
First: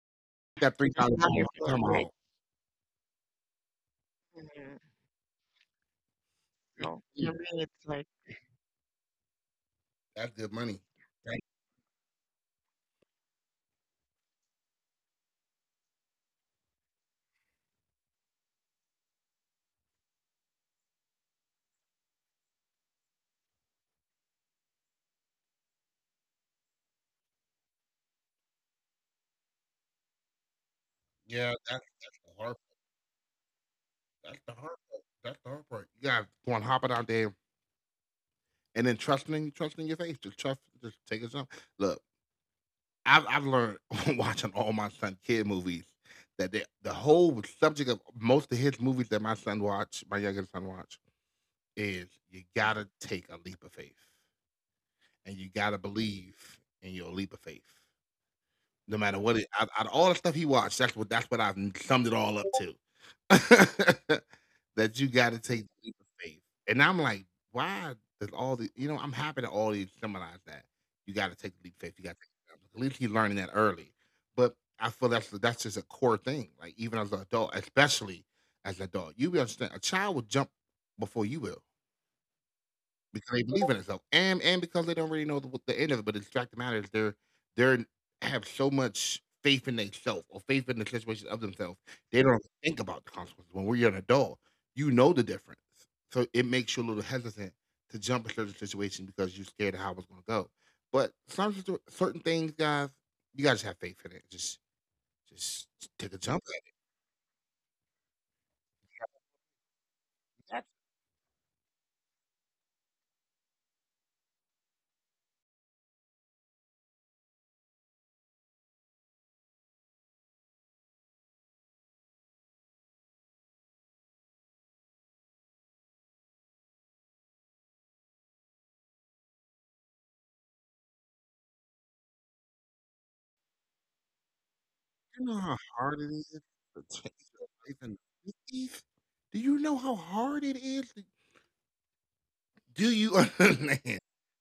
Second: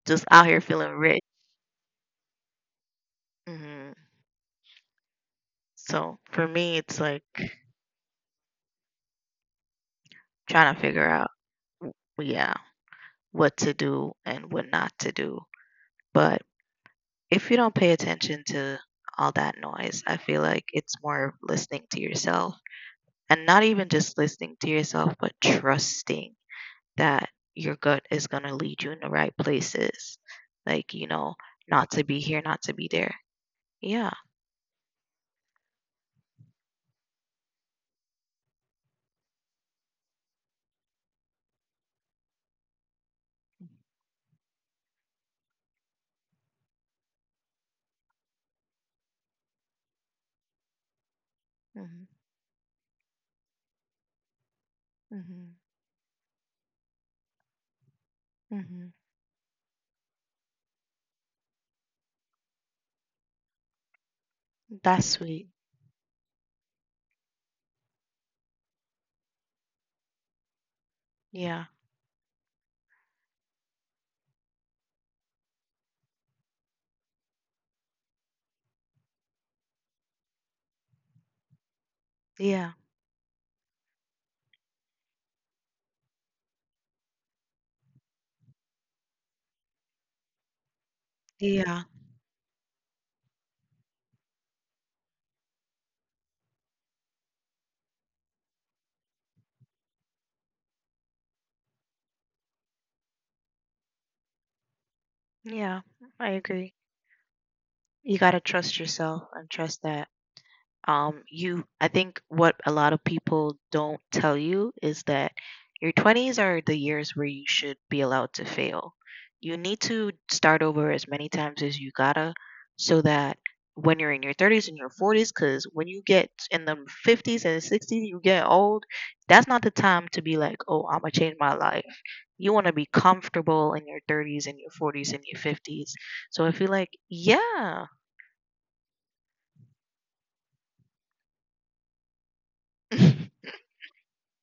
[SPEAKER 1] Just out here
[SPEAKER 2] that three
[SPEAKER 1] feeling
[SPEAKER 2] dollars.
[SPEAKER 1] rich.
[SPEAKER 2] That's how come, right?
[SPEAKER 1] Hmm.
[SPEAKER 2] On, like, mhm.
[SPEAKER 1] So for me, it's
[SPEAKER 2] So
[SPEAKER 1] like
[SPEAKER 2] yeah, for me, it's like that's good
[SPEAKER 1] trying
[SPEAKER 2] money.
[SPEAKER 1] to figure out,
[SPEAKER 2] That-
[SPEAKER 1] well, yeah, what to do and what not to do. But if you don't pay attention to all that noise, I feel like it's more of listening to yourself, and not even just listening to yourself, but trusting that your gut is going to lead you in the right places. Like, you know,
[SPEAKER 2] yeah, that's
[SPEAKER 1] not to
[SPEAKER 2] that's
[SPEAKER 1] be
[SPEAKER 2] the
[SPEAKER 1] here,
[SPEAKER 2] hard.
[SPEAKER 1] not to be there. Yeah.
[SPEAKER 2] That's the hard part. That's the hard part. You gotta go on hopping out there, and then trusting your face. Just trust. Just take a jump. Look, I've learned watching all my son kid movies that the whole subject of most of his movies that my youngest son watch, is
[SPEAKER 1] Mhm.
[SPEAKER 2] you gotta take a leap of faith and you
[SPEAKER 1] Mhm.
[SPEAKER 2] gotta believe in your leap of faith. No
[SPEAKER 1] Mhm.
[SPEAKER 2] matter what it out of all the stuff he watched, that's what I've summed it all up to. That you
[SPEAKER 1] That's
[SPEAKER 2] gotta take
[SPEAKER 1] sweet.
[SPEAKER 2] the leap of faith, and I'm like, "Why does all the," you know, I'm happy that all these summarize that. You gotta take the leap of
[SPEAKER 1] Yeah.
[SPEAKER 2] faith, you gotta take the jump. At least he's learning that early, but I feel that's just a core thing, like, even as an adult, especially as an adult. You will understand a child will jump before you will.
[SPEAKER 1] Yeah.
[SPEAKER 2] Because they believe in themselves, and because they don't really know the end of it. But it's fact of the matter is they're have so much faith in themselves or faith in the situation of themselves.
[SPEAKER 1] Yeah.
[SPEAKER 2] They don't think about the consequences. When we're an adult, you know the difference, so it makes you a little hesitant to jump in certain situations because you're scared of how it's going to go. But certain things, guys, you gotta just have faith in it. Just
[SPEAKER 1] Yeah.
[SPEAKER 2] take a jump.
[SPEAKER 1] I
[SPEAKER 2] At
[SPEAKER 1] agree. You got to trust yourself and trust that, you I think what a lot of people don't tell you is that your 20s are the years where you should be allowed to fail. You need to start over as many times as you gotta, so that when you're in your 30s and your 40s, because when you get in the 50s and 60s you get old, that's not the time to be like, oh, I'm gonna change my life. You want to be comfortable in your 30s and your
[SPEAKER 2] you
[SPEAKER 1] 40s
[SPEAKER 2] know
[SPEAKER 1] and
[SPEAKER 2] how
[SPEAKER 1] your
[SPEAKER 2] hard it
[SPEAKER 1] 50s.
[SPEAKER 2] is
[SPEAKER 1] So I
[SPEAKER 2] to
[SPEAKER 1] feel
[SPEAKER 2] change
[SPEAKER 1] like,
[SPEAKER 2] your life in the
[SPEAKER 1] yeah.
[SPEAKER 2] 50s? Do you know how hard it is? Do you understand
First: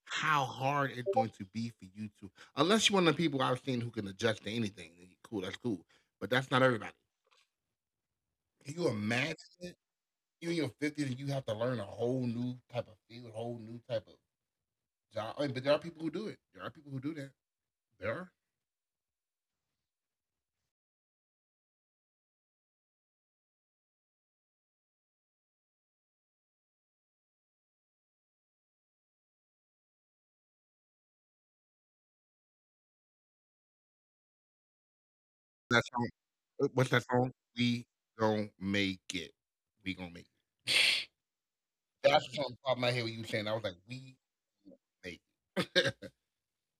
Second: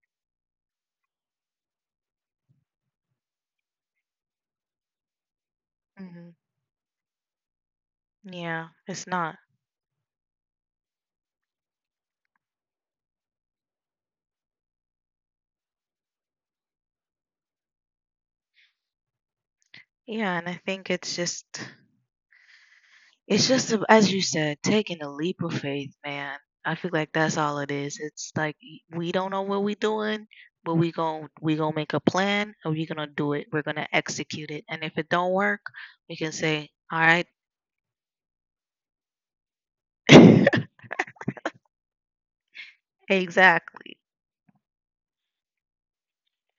[SPEAKER 2] how hard it's going to be for you to, unless you're one of the people I've seen who can adjust to anything, then you- cool, that's cool.
[SPEAKER 1] Hmm.
[SPEAKER 2] But that's not everybody.
[SPEAKER 1] Yeah,
[SPEAKER 2] Can you
[SPEAKER 1] it's
[SPEAKER 2] imagine
[SPEAKER 1] not.
[SPEAKER 2] it? You're in your 50s and you have to learn a whole new type of field, whole new type of job. I mean, but there are people who do it. There are people who do that. There are.
[SPEAKER 1] Yeah, and I think it's just, as you said, taking a leap of faith, man. I feel like that's all it is. It's like, we don't know what we're doing, but we gonna make a plan and we're gonna do it. We're gonna execute it, and if it don't work,
[SPEAKER 2] That's
[SPEAKER 1] we can
[SPEAKER 2] how,
[SPEAKER 1] say,
[SPEAKER 2] what's that
[SPEAKER 1] all
[SPEAKER 2] song?
[SPEAKER 1] right.
[SPEAKER 2] We gonna make it. We gonna make it. That's what's on the top of my head when you were saying. I was like, we
[SPEAKER 1] Exactly.
[SPEAKER 2] gonna make it.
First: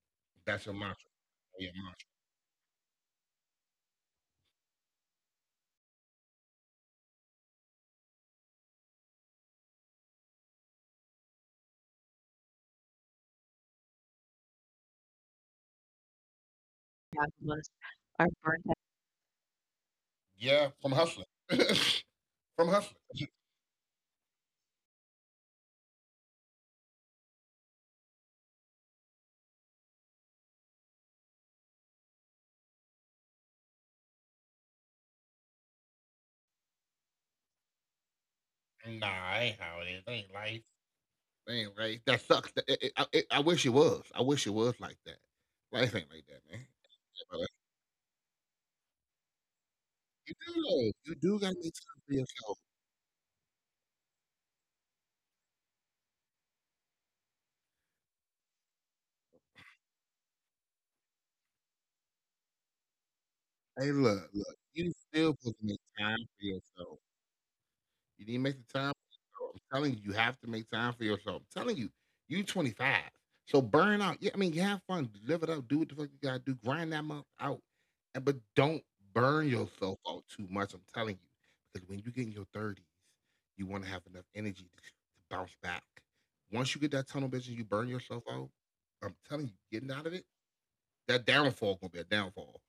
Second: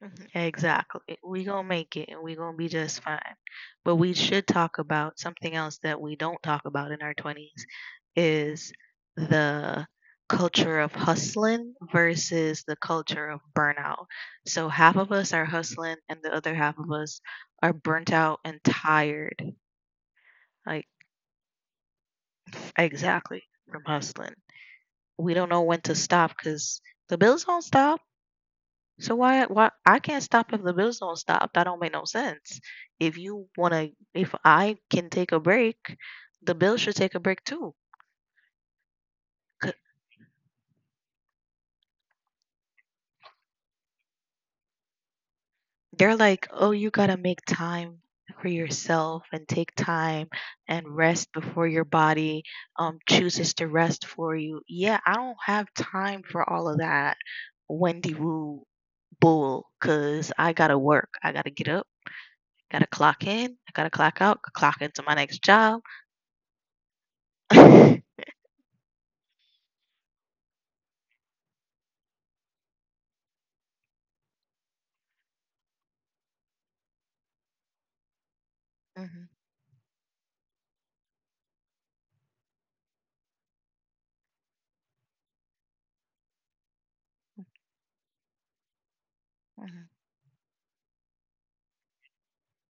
[SPEAKER 1] Mhm.
[SPEAKER 2] That's your mantra.
[SPEAKER 1] Exactly. We gonna
[SPEAKER 2] Yeah,
[SPEAKER 1] make
[SPEAKER 2] mantra.
[SPEAKER 1] it and we gonna be just fine. But we should talk about something else that we don't talk about in our twenties, is the culture of hustling versus the culture of burnout. So half of us are hustling and the other half of us
[SPEAKER 2] Fabulous.
[SPEAKER 1] are burnt
[SPEAKER 2] Our
[SPEAKER 1] out and
[SPEAKER 2] burnt out
[SPEAKER 1] tired.
[SPEAKER 2] yeah,
[SPEAKER 1] Like,
[SPEAKER 2] from hustling. From hustling.
[SPEAKER 1] exactly, from hustling. We don't know when to stop because the bills don't stop. So why, I can't stop if the bills don't stop? That don't make no sense. If you wanna, If I can take a break, the bills should take a break too.
[SPEAKER 2] Nah, I ain't
[SPEAKER 1] 'Cause
[SPEAKER 2] how it is. That ain't life. That ain't right. That sucks. That it, it, I wish it was. I wish it was like that. Life ain't
[SPEAKER 1] they're
[SPEAKER 2] like that,
[SPEAKER 1] like,
[SPEAKER 2] man.
[SPEAKER 1] oh, you gotta
[SPEAKER 2] But,
[SPEAKER 1] make
[SPEAKER 2] uh,
[SPEAKER 1] time for yourself and take time
[SPEAKER 2] You do
[SPEAKER 1] and
[SPEAKER 2] though. You
[SPEAKER 1] rest
[SPEAKER 2] do gotta
[SPEAKER 1] before
[SPEAKER 2] make
[SPEAKER 1] your
[SPEAKER 2] time for
[SPEAKER 1] body
[SPEAKER 2] yourself.
[SPEAKER 1] chooses to rest for you. Yeah, I don't have time for all of that Wendy Woo bull, 'cause I gotta work. I gotta get up, gotta clock in, I gotta
[SPEAKER 2] Hey,
[SPEAKER 1] clock
[SPEAKER 2] look,
[SPEAKER 1] out,
[SPEAKER 2] look.
[SPEAKER 1] clock
[SPEAKER 2] You
[SPEAKER 1] into my
[SPEAKER 2] still
[SPEAKER 1] next
[SPEAKER 2] supposed to
[SPEAKER 1] job.
[SPEAKER 2] make time for yourself. You need to make the time for yourself. I'm telling you, you have to make time for yourself. I'm telling you, you 25. So burn out. Yeah, I mean, you have fun, live it up, do what the fuck you gotta do, grind that month out. And but don't
[SPEAKER 1] Mhm.
[SPEAKER 2] burn yourself out too much. I'm telling you, because when you get in your 30s, you want to have enough energy to bounce back. Once you get that tunnel vision, you burn yourself out. I'm telling you,
[SPEAKER 1] Mhm.
[SPEAKER 2] getting out of it, that downfall gonna be a downfall.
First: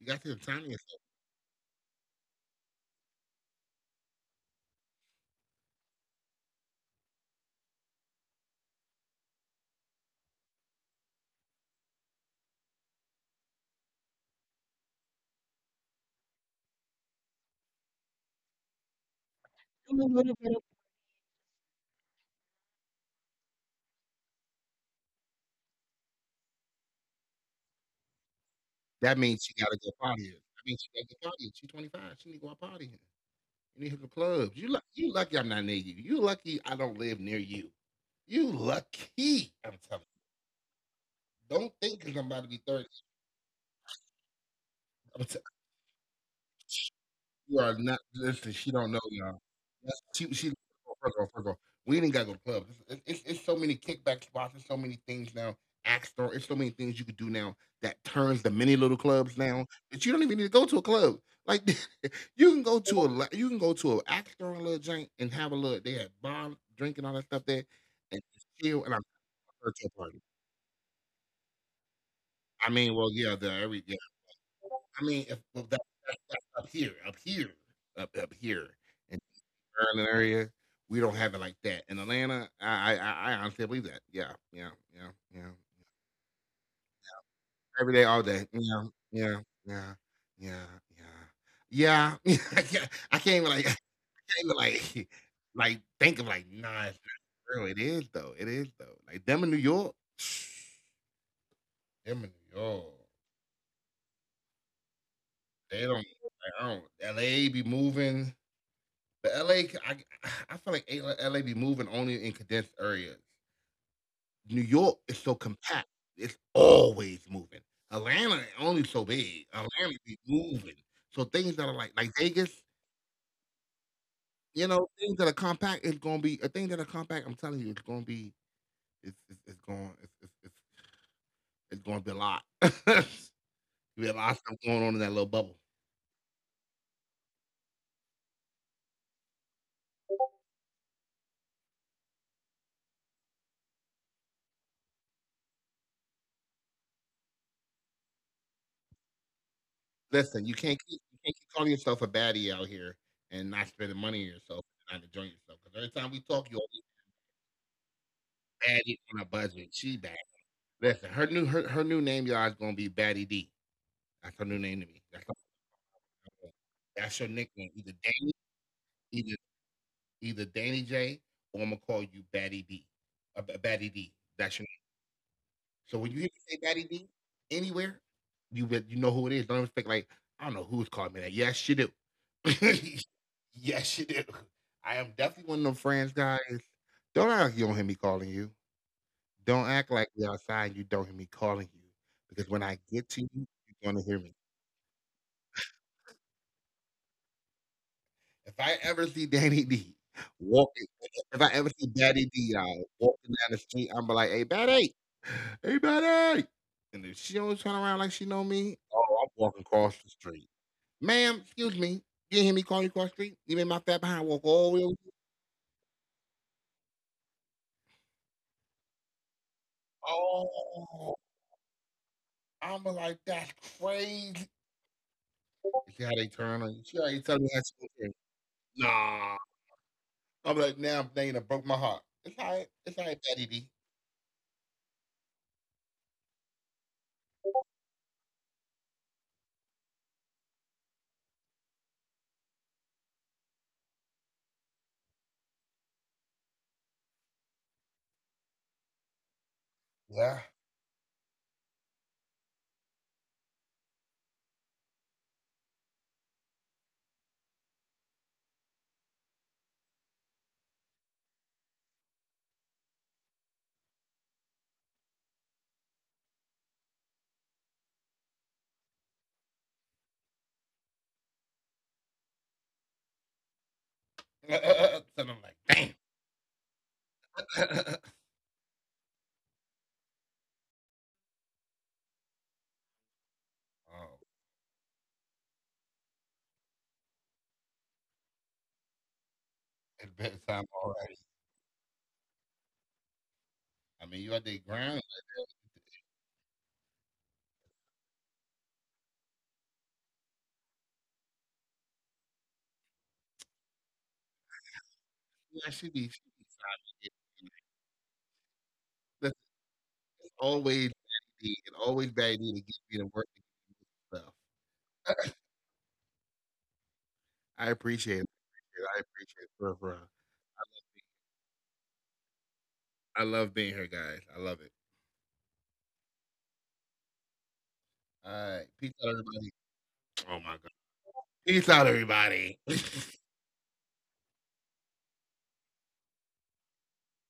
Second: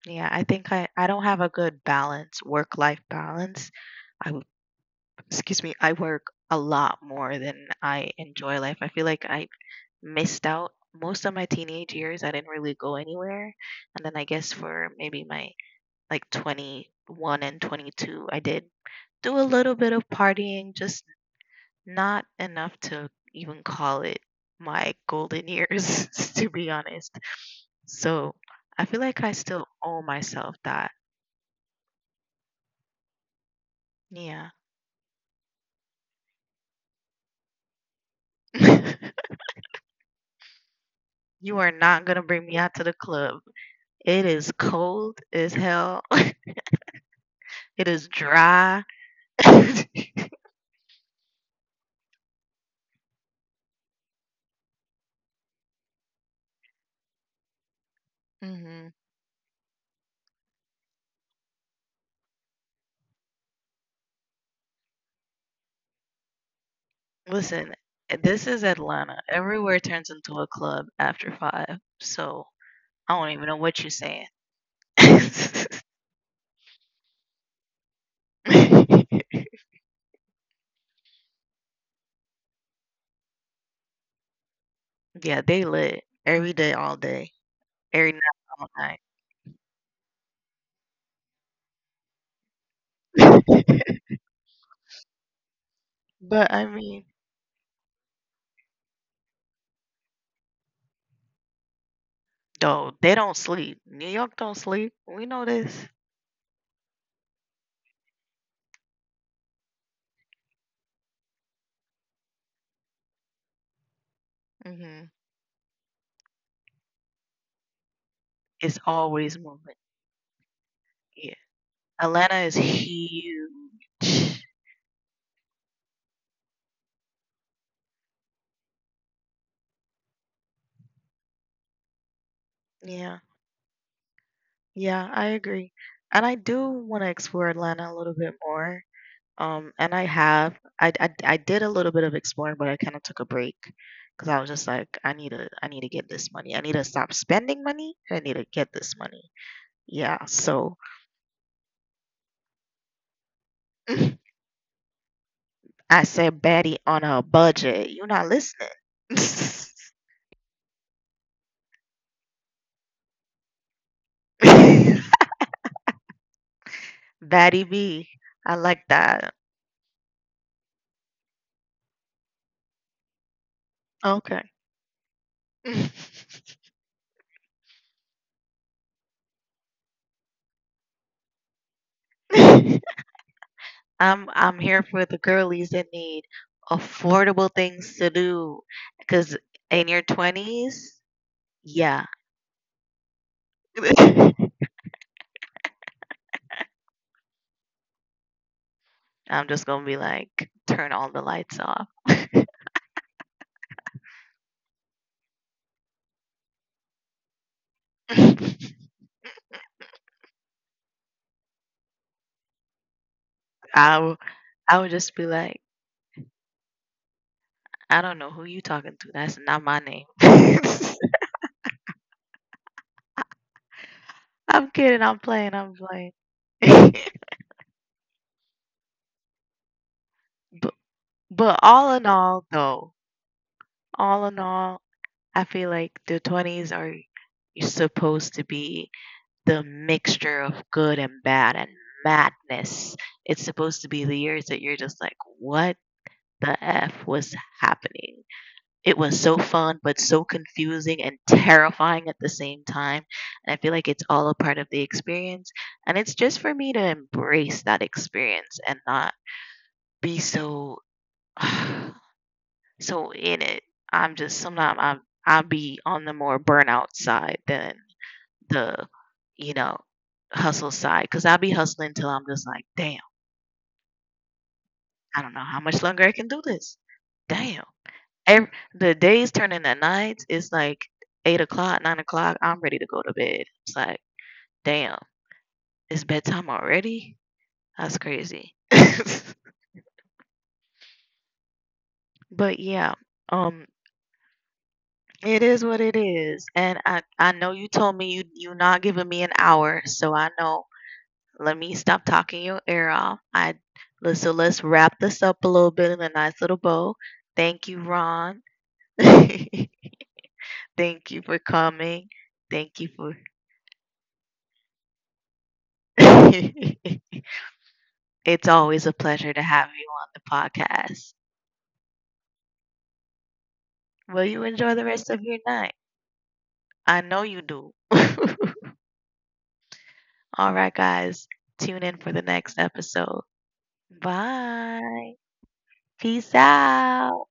[SPEAKER 2] You got
[SPEAKER 1] Yeah,
[SPEAKER 2] to have
[SPEAKER 1] I
[SPEAKER 2] time
[SPEAKER 1] think
[SPEAKER 2] to
[SPEAKER 1] I don't have a good balance, work life balance. I, w- excuse me, I work a lot more than I enjoy life. I feel like I missed out most of my teenage years. I didn't really go anywhere. And then I guess for maybe my like 21 and 22, I did do a little bit of
[SPEAKER 2] yourself.
[SPEAKER 1] partying, just not enough to even call it my golden years, to be honest. So I feel
[SPEAKER 2] That
[SPEAKER 1] like I
[SPEAKER 2] means she
[SPEAKER 1] still
[SPEAKER 2] gotta go
[SPEAKER 1] owe
[SPEAKER 2] partying.
[SPEAKER 1] myself
[SPEAKER 2] That means
[SPEAKER 1] that.
[SPEAKER 2] she gotta go partying. She's 25, she need to go out partying. You need to hit the
[SPEAKER 1] Yeah.
[SPEAKER 2] clubs. You lucky I'm not near you. You lucky I don't live near you. You lucky, I'm telling
[SPEAKER 1] You
[SPEAKER 2] you.
[SPEAKER 1] are
[SPEAKER 2] Don't
[SPEAKER 1] not
[SPEAKER 2] think because
[SPEAKER 1] gonna
[SPEAKER 2] 'cause I'm
[SPEAKER 1] bring
[SPEAKER 2] about
[SPEAKER 1] me
[SPEAKER 2] to be
[SPEAKER 1] out to the
[SPEAKER 2] 30.
[SPEAKER 1] club. It is cold
[SPEAKER 2] I'm
[SPEAKER 1] as hell.
[SPEAKER 2] You
[SPEAKER 1] It
[SPEAKER 2] are
[SPEAKER 1] is
[SPEAKER 2] not, listen,
[SPEAKER 1] dry.
[SPEAKER 2] she don't know y'all. That's she first of all, we didn't gotta go to clubs. It's so many kickback spots. There's so many things now. Axe store. It's so many things you could do now that turns the
[SPEAKER 1] Hmm.
[SPEAKER 2] mini little clubs now that you don't even need to go to a club. Like you can go to a you can go to an axe store on Little Giant and have a little. They had bar, drinking all that stuff
[SPEAKER 1] Listen,
[SPEAKER 2] there and
[SPEAKER 1] this
[SPEAKER 2] just
[SPEAKER 1] is
[SPEAKER 2] chill. And I'm
[SPEAKER 1] Atlanta.
[SPEAKER 2] a
[SPEAKER 1] Everywhere
[SPEAKER 2] virtual
[SPEAKER 1] turns
[SPEAKER 2] party.
[SPEAKER 1] into a club after five. So
[SPEAKER 2] I mean,
[SPEAKER 1] I
[SPEAKER 2] well,
[SPEAKER 1] don't even
[SPEAKER 2] yeah,
[SPEAKER 1] know
[SPEAKER 2] the
[SPEAKER 1] what you're
[SPEAKER 2] every yeah.
[SPEAKER 1] saying.
[SPEAKER 2] I mean, If, that's up here, up here. Maryland area, we don't have it like that. In Atlanta, I honestly believe that. Yeah,
[SPEAKER 1] Yeah,
[SPEAKER 2] yeah.
[SPEAKER 1] they lit every day, all day,
[SPEAKER 2] Every day,
[SPEAKER 1] every night,
[SPEAKER 2] all day.
[SPEAKER 1] all
[SPEAKER 2] Yeah, yeah, yeah, yeah, yeah. Yeah. I can't I
[SPEAKER 1] night.
[SPEAKER 2] can't even like I can't even like like think of
[SPEAKER 1] But
[SPEAKER 2] like,
[SPEAKER 1] I
[SPEAKER 2] nah, it's
[SPEAKER 1] mean,
[SPEAKER 2] not real. It is though. It is though. Like them in New York, them in New York.
[SPEAKER 1] though they don't sleep. New York don't sleep. We know this.
[SPEAKER 2] They don't like, I don't LA be moving. But LA, feel like LA be moving only in condensed areas. New
[SPEAKER 1] Hmm.
[SPEAKER 2] York is so compact. It's always moving.
[SPEAKER 1] It's
[SPEAKER 2] Atlanta only
[SPEAKER 1] always
[SPEAKER 2] so
[SPEAKER 1] moving.
[SPEAKER 2] big. Atlanta be moving.
[SPEAKER 1] Yeah.
[SPEAKER 2] So things that are like
[SPEAKER 1] Atlanta
[SPEAKER 2] like
[SPEAKER 1] is
[SPEAKER 2] Vegas,
[SPEAKER 1] huge.
[SPEAKER 2] you know, things that are compact is gonna be a thing that are compact. I'm telling you, it's gonna be it's going it's gonna be a lot.
[SPEAKER 1] Yeah.
[SPEAKER 2] We have a lot of stuff going
[SPEAKER 1] Yeah,
[SPEAKER 2] on in
[SPEAKER 1] I
[SPEAKER 2] that little
[SPEAKER 1] agree.
[SPEAKER 2] bubble.
[SPEAKER 1] And I do want to explore Atlanta a little bit more. And I have. I did a little bit of exploring, but I kind of took a break because I was just like, I need to get this money. I need to stop spending money. I need to get this money. Yeah.
[SPEAKER 2] Listen, you
[SPEAKER 1] So
[SPEAKER 2] can't keep you can't keep calling yourself a baddie out here and not spending money on yourself and not enjoying yourself. Because every
[SPEAKER 1] I
[SPEAKER 2] time we
[SPEAKER 1] said,
[SPEAKER 2] talk, you're
[SPEAKER 1] Batty on a budget. You're not listening.
[SPEAKER 2] always baddie on a budget. She bad. Listen, her new name, y'all, is gonna be Baddie D. That's her new name to me. That's, that's your
[SPEAKER 1] Batty
[SPEAKER 2] nickname. Either
[SPEAKER 1] B.
[SPEAKER 2] Danny,
[SPEAKER 1] I like that.
[SPEAKER 2] either either Danny J, or I'm gonna call you Batty D. Batty D.
[SPEAKER 1] Okay.
[SPEAKER 2] That's your name. So when you hear me say Batty D anywhere, you know who it is. Don't expect like I don't know who's called me that. Yes, you do. Yes, you do.
[SPEAKER 1] I'm here for
[SPEAKER 2] I
[SPEAKER 1] the
[SPEAKER 2] am definitely
[SPEAKER 1] girlies
[SPEAKER 2] one of them
[SPEAKER 1] that need
[SPEAKER 2] friends, guys. Don't
[SPEAKER 1] affordable
[SPEAKER 2] act like you don't hear
[SPEAKER 1] things
[SPEAKER 2] me
[SPEAKER 1] to
[SPEAKER 2] calling
[SPEAKER 1] do.
[SPEAKER 2] you.
[SPEAKER 1] Cause
[SPEAKER 2] Don't
[SPEAKER 1] in your
[SPEAKER 2] act like we outside and you
[SPEAKER 1] twenties,
[SPEAKER 2] don't hear me calling you.
[SPEAKER 1] yeah.
[SPEAKER 2] Because when I get to you, you're gonna hear me. If I ever see
[SPEAKER 1] I'm just
[SPEAKER 2] Danny
[SPEAKER 1] gonna be
[SPEAKER 2] D
[SPEAKER 1] like, turn
[SPEAKER 2] walking,
[SPEAKER 1] all the
[SPEAKER 2] If I
[SPEAKER 1] lights
[SPEAKER 2] ever
[SPEAKER 1] off.
[SPEAKER 2] see Daddy D, y'all, walking down the street, I'm be like, hey, Betty, hey, Betty. And if she don't turn around like she know me, oh, I'm walking across the street. Ma'am, excuse me, you didn't hear me call you across the street? You made my
[SPEAKER 1] I
[SPEAKER 2] fat
[SPEAKER 1] w-
[SPEAKER 2] behind walk all
[SPEAKER 1] I
[SPEAKER 2] the way
[SPEAKER 1] would
[SPEAKER 2] over
[SPEAKER 1] just
[SPEAKER 2] here?
[SPEAKER 1] be like, I don't know who you talking to. That's not my name.
[SPEAKER 2] Oh, I'm like, that's crazy.
[SPEAKER 1] I'm kidding. I'm playing. I'm
[SPEAKER 2] You
[SPEAKER 1] playing.
[SPEAKER 2] see how they turn on you? See how they tell me that's okay? Nah. I'm
[SPEAKER 1] but
[SPEAKER 2] like, now, Dana
[SPEAKER 1] but
[SPEAKER 2] broke my
[SPEAKER 1] All in
[SPEAKER 2] heart. It's
[SPEAKER 1] all,
[SPEAKER 2] all right.
[SPEAKER 1] though,
[SPEAKER 2] It's all right, Daddy D.
[SPEAKER 1] all in all, I feel like the 20s are, you're supposed to be the mixture of good and bad and madness. It's supposed to be the years that you're just like, what the F was happening? It was so fun, but so
[SPEAKER 2] Yeah.
[SPEAKER 1] confusing and terrifying at the same time. And I feel like it's all a part of the experience. And it's just for me to embrace that experience and not be so, so in it. I'm just Sometimes I'll be on the more burnout side than the, you know, hustle side, because I'll be hustling till I'm just like, damn,
[SPEAKER 2] So
[SPEAKER 1] I don't
[SPEAKER 2] I'm
[SPEAKER 1] know how
[SPEAKER 2] like,
[SPEAKER 1] much
[SPEAKER 2] damn.
[SPEAKER 1] longer I can do this. Damn.
[SPEAKER 2] Oh,
[SPEAKER 1] Every, the days turn into nights. It's like 8 o'clock, 9 o'clock. I'm ready to go to bed. It's like, damn, it's bedtime already? That's crazy.
[SPEAKER 2] at bedtime already.
[SPEAKER 1] But yeah, um,
[SPEAKER 2] I mean, you at the ground.
[SPEAKER 1] it is what it is. And I know you told me you 're not giving me an hour, so I know. Let me stop talking your ear off. So let's wrap this up a little
[SPEAKER 2] Yeah,
[SPEAKER 1] bit
[SPEAKER 2] she
[SPEAKER 1] in a
[SPEAKER 2] be, she
[SPEAKER 1] nice
[SPEAKER 2] be
[SPEAKER 1] little bow. Thank you, Ron.
[SPEAKER 2] listen,
[SPEAKER 1] Thank
[SPEAKER 2] it's always
[SPEAKER 1] you
[SPEAKER 2] bad
[SPEAKER 1] for
[SPEAKER 2] idea. It's
[SPEAKER 1] coming.
[SPEAKER 2] always bad idea to
[SPEAKER 1] Thank
[SPEAKER 2] get
[SPEAKER 1] you
[SPEAKER 2] me to
[SPEAKER 1] for.
[SPEAKER 2] work and stuff.
[SPEAKER 1] It's
[SPEAKER 2] I appreciate it.
[SPEAKER 1] always a
[SPEAKER 2] I
[SPEAKER 1] pleasure to
[SPEAKER 2] appreciate it.
[SPEAKER 1] have
[SPEAKER 2] For,
[SPEAKER 1] you on
[SPEAKER 2] for.
[SPEAKER 1] the podcast.
[SPEAKER 2] I love being here,
[SPEAKER 1] Will
[SPEAKER 2] guys.
[SPEAKER 1] you
[SPEAKER 2] I love
[SPEAKER 1] enjoy
[SPEAKER 2] it.
[SPEAKER 1] the rest of your night? I know you do.
[SPEAKER 2] All right. Peace out, everybody. Oh, my God.
[SPEAKER 1] All right, guys.
[SPEAKER 2] Peace out,
[SPEAKER 1] Tune in for the
[SPEAKER 2] everybody. Bye.
[SPEAKER 1] next episode. Bye. Peace out.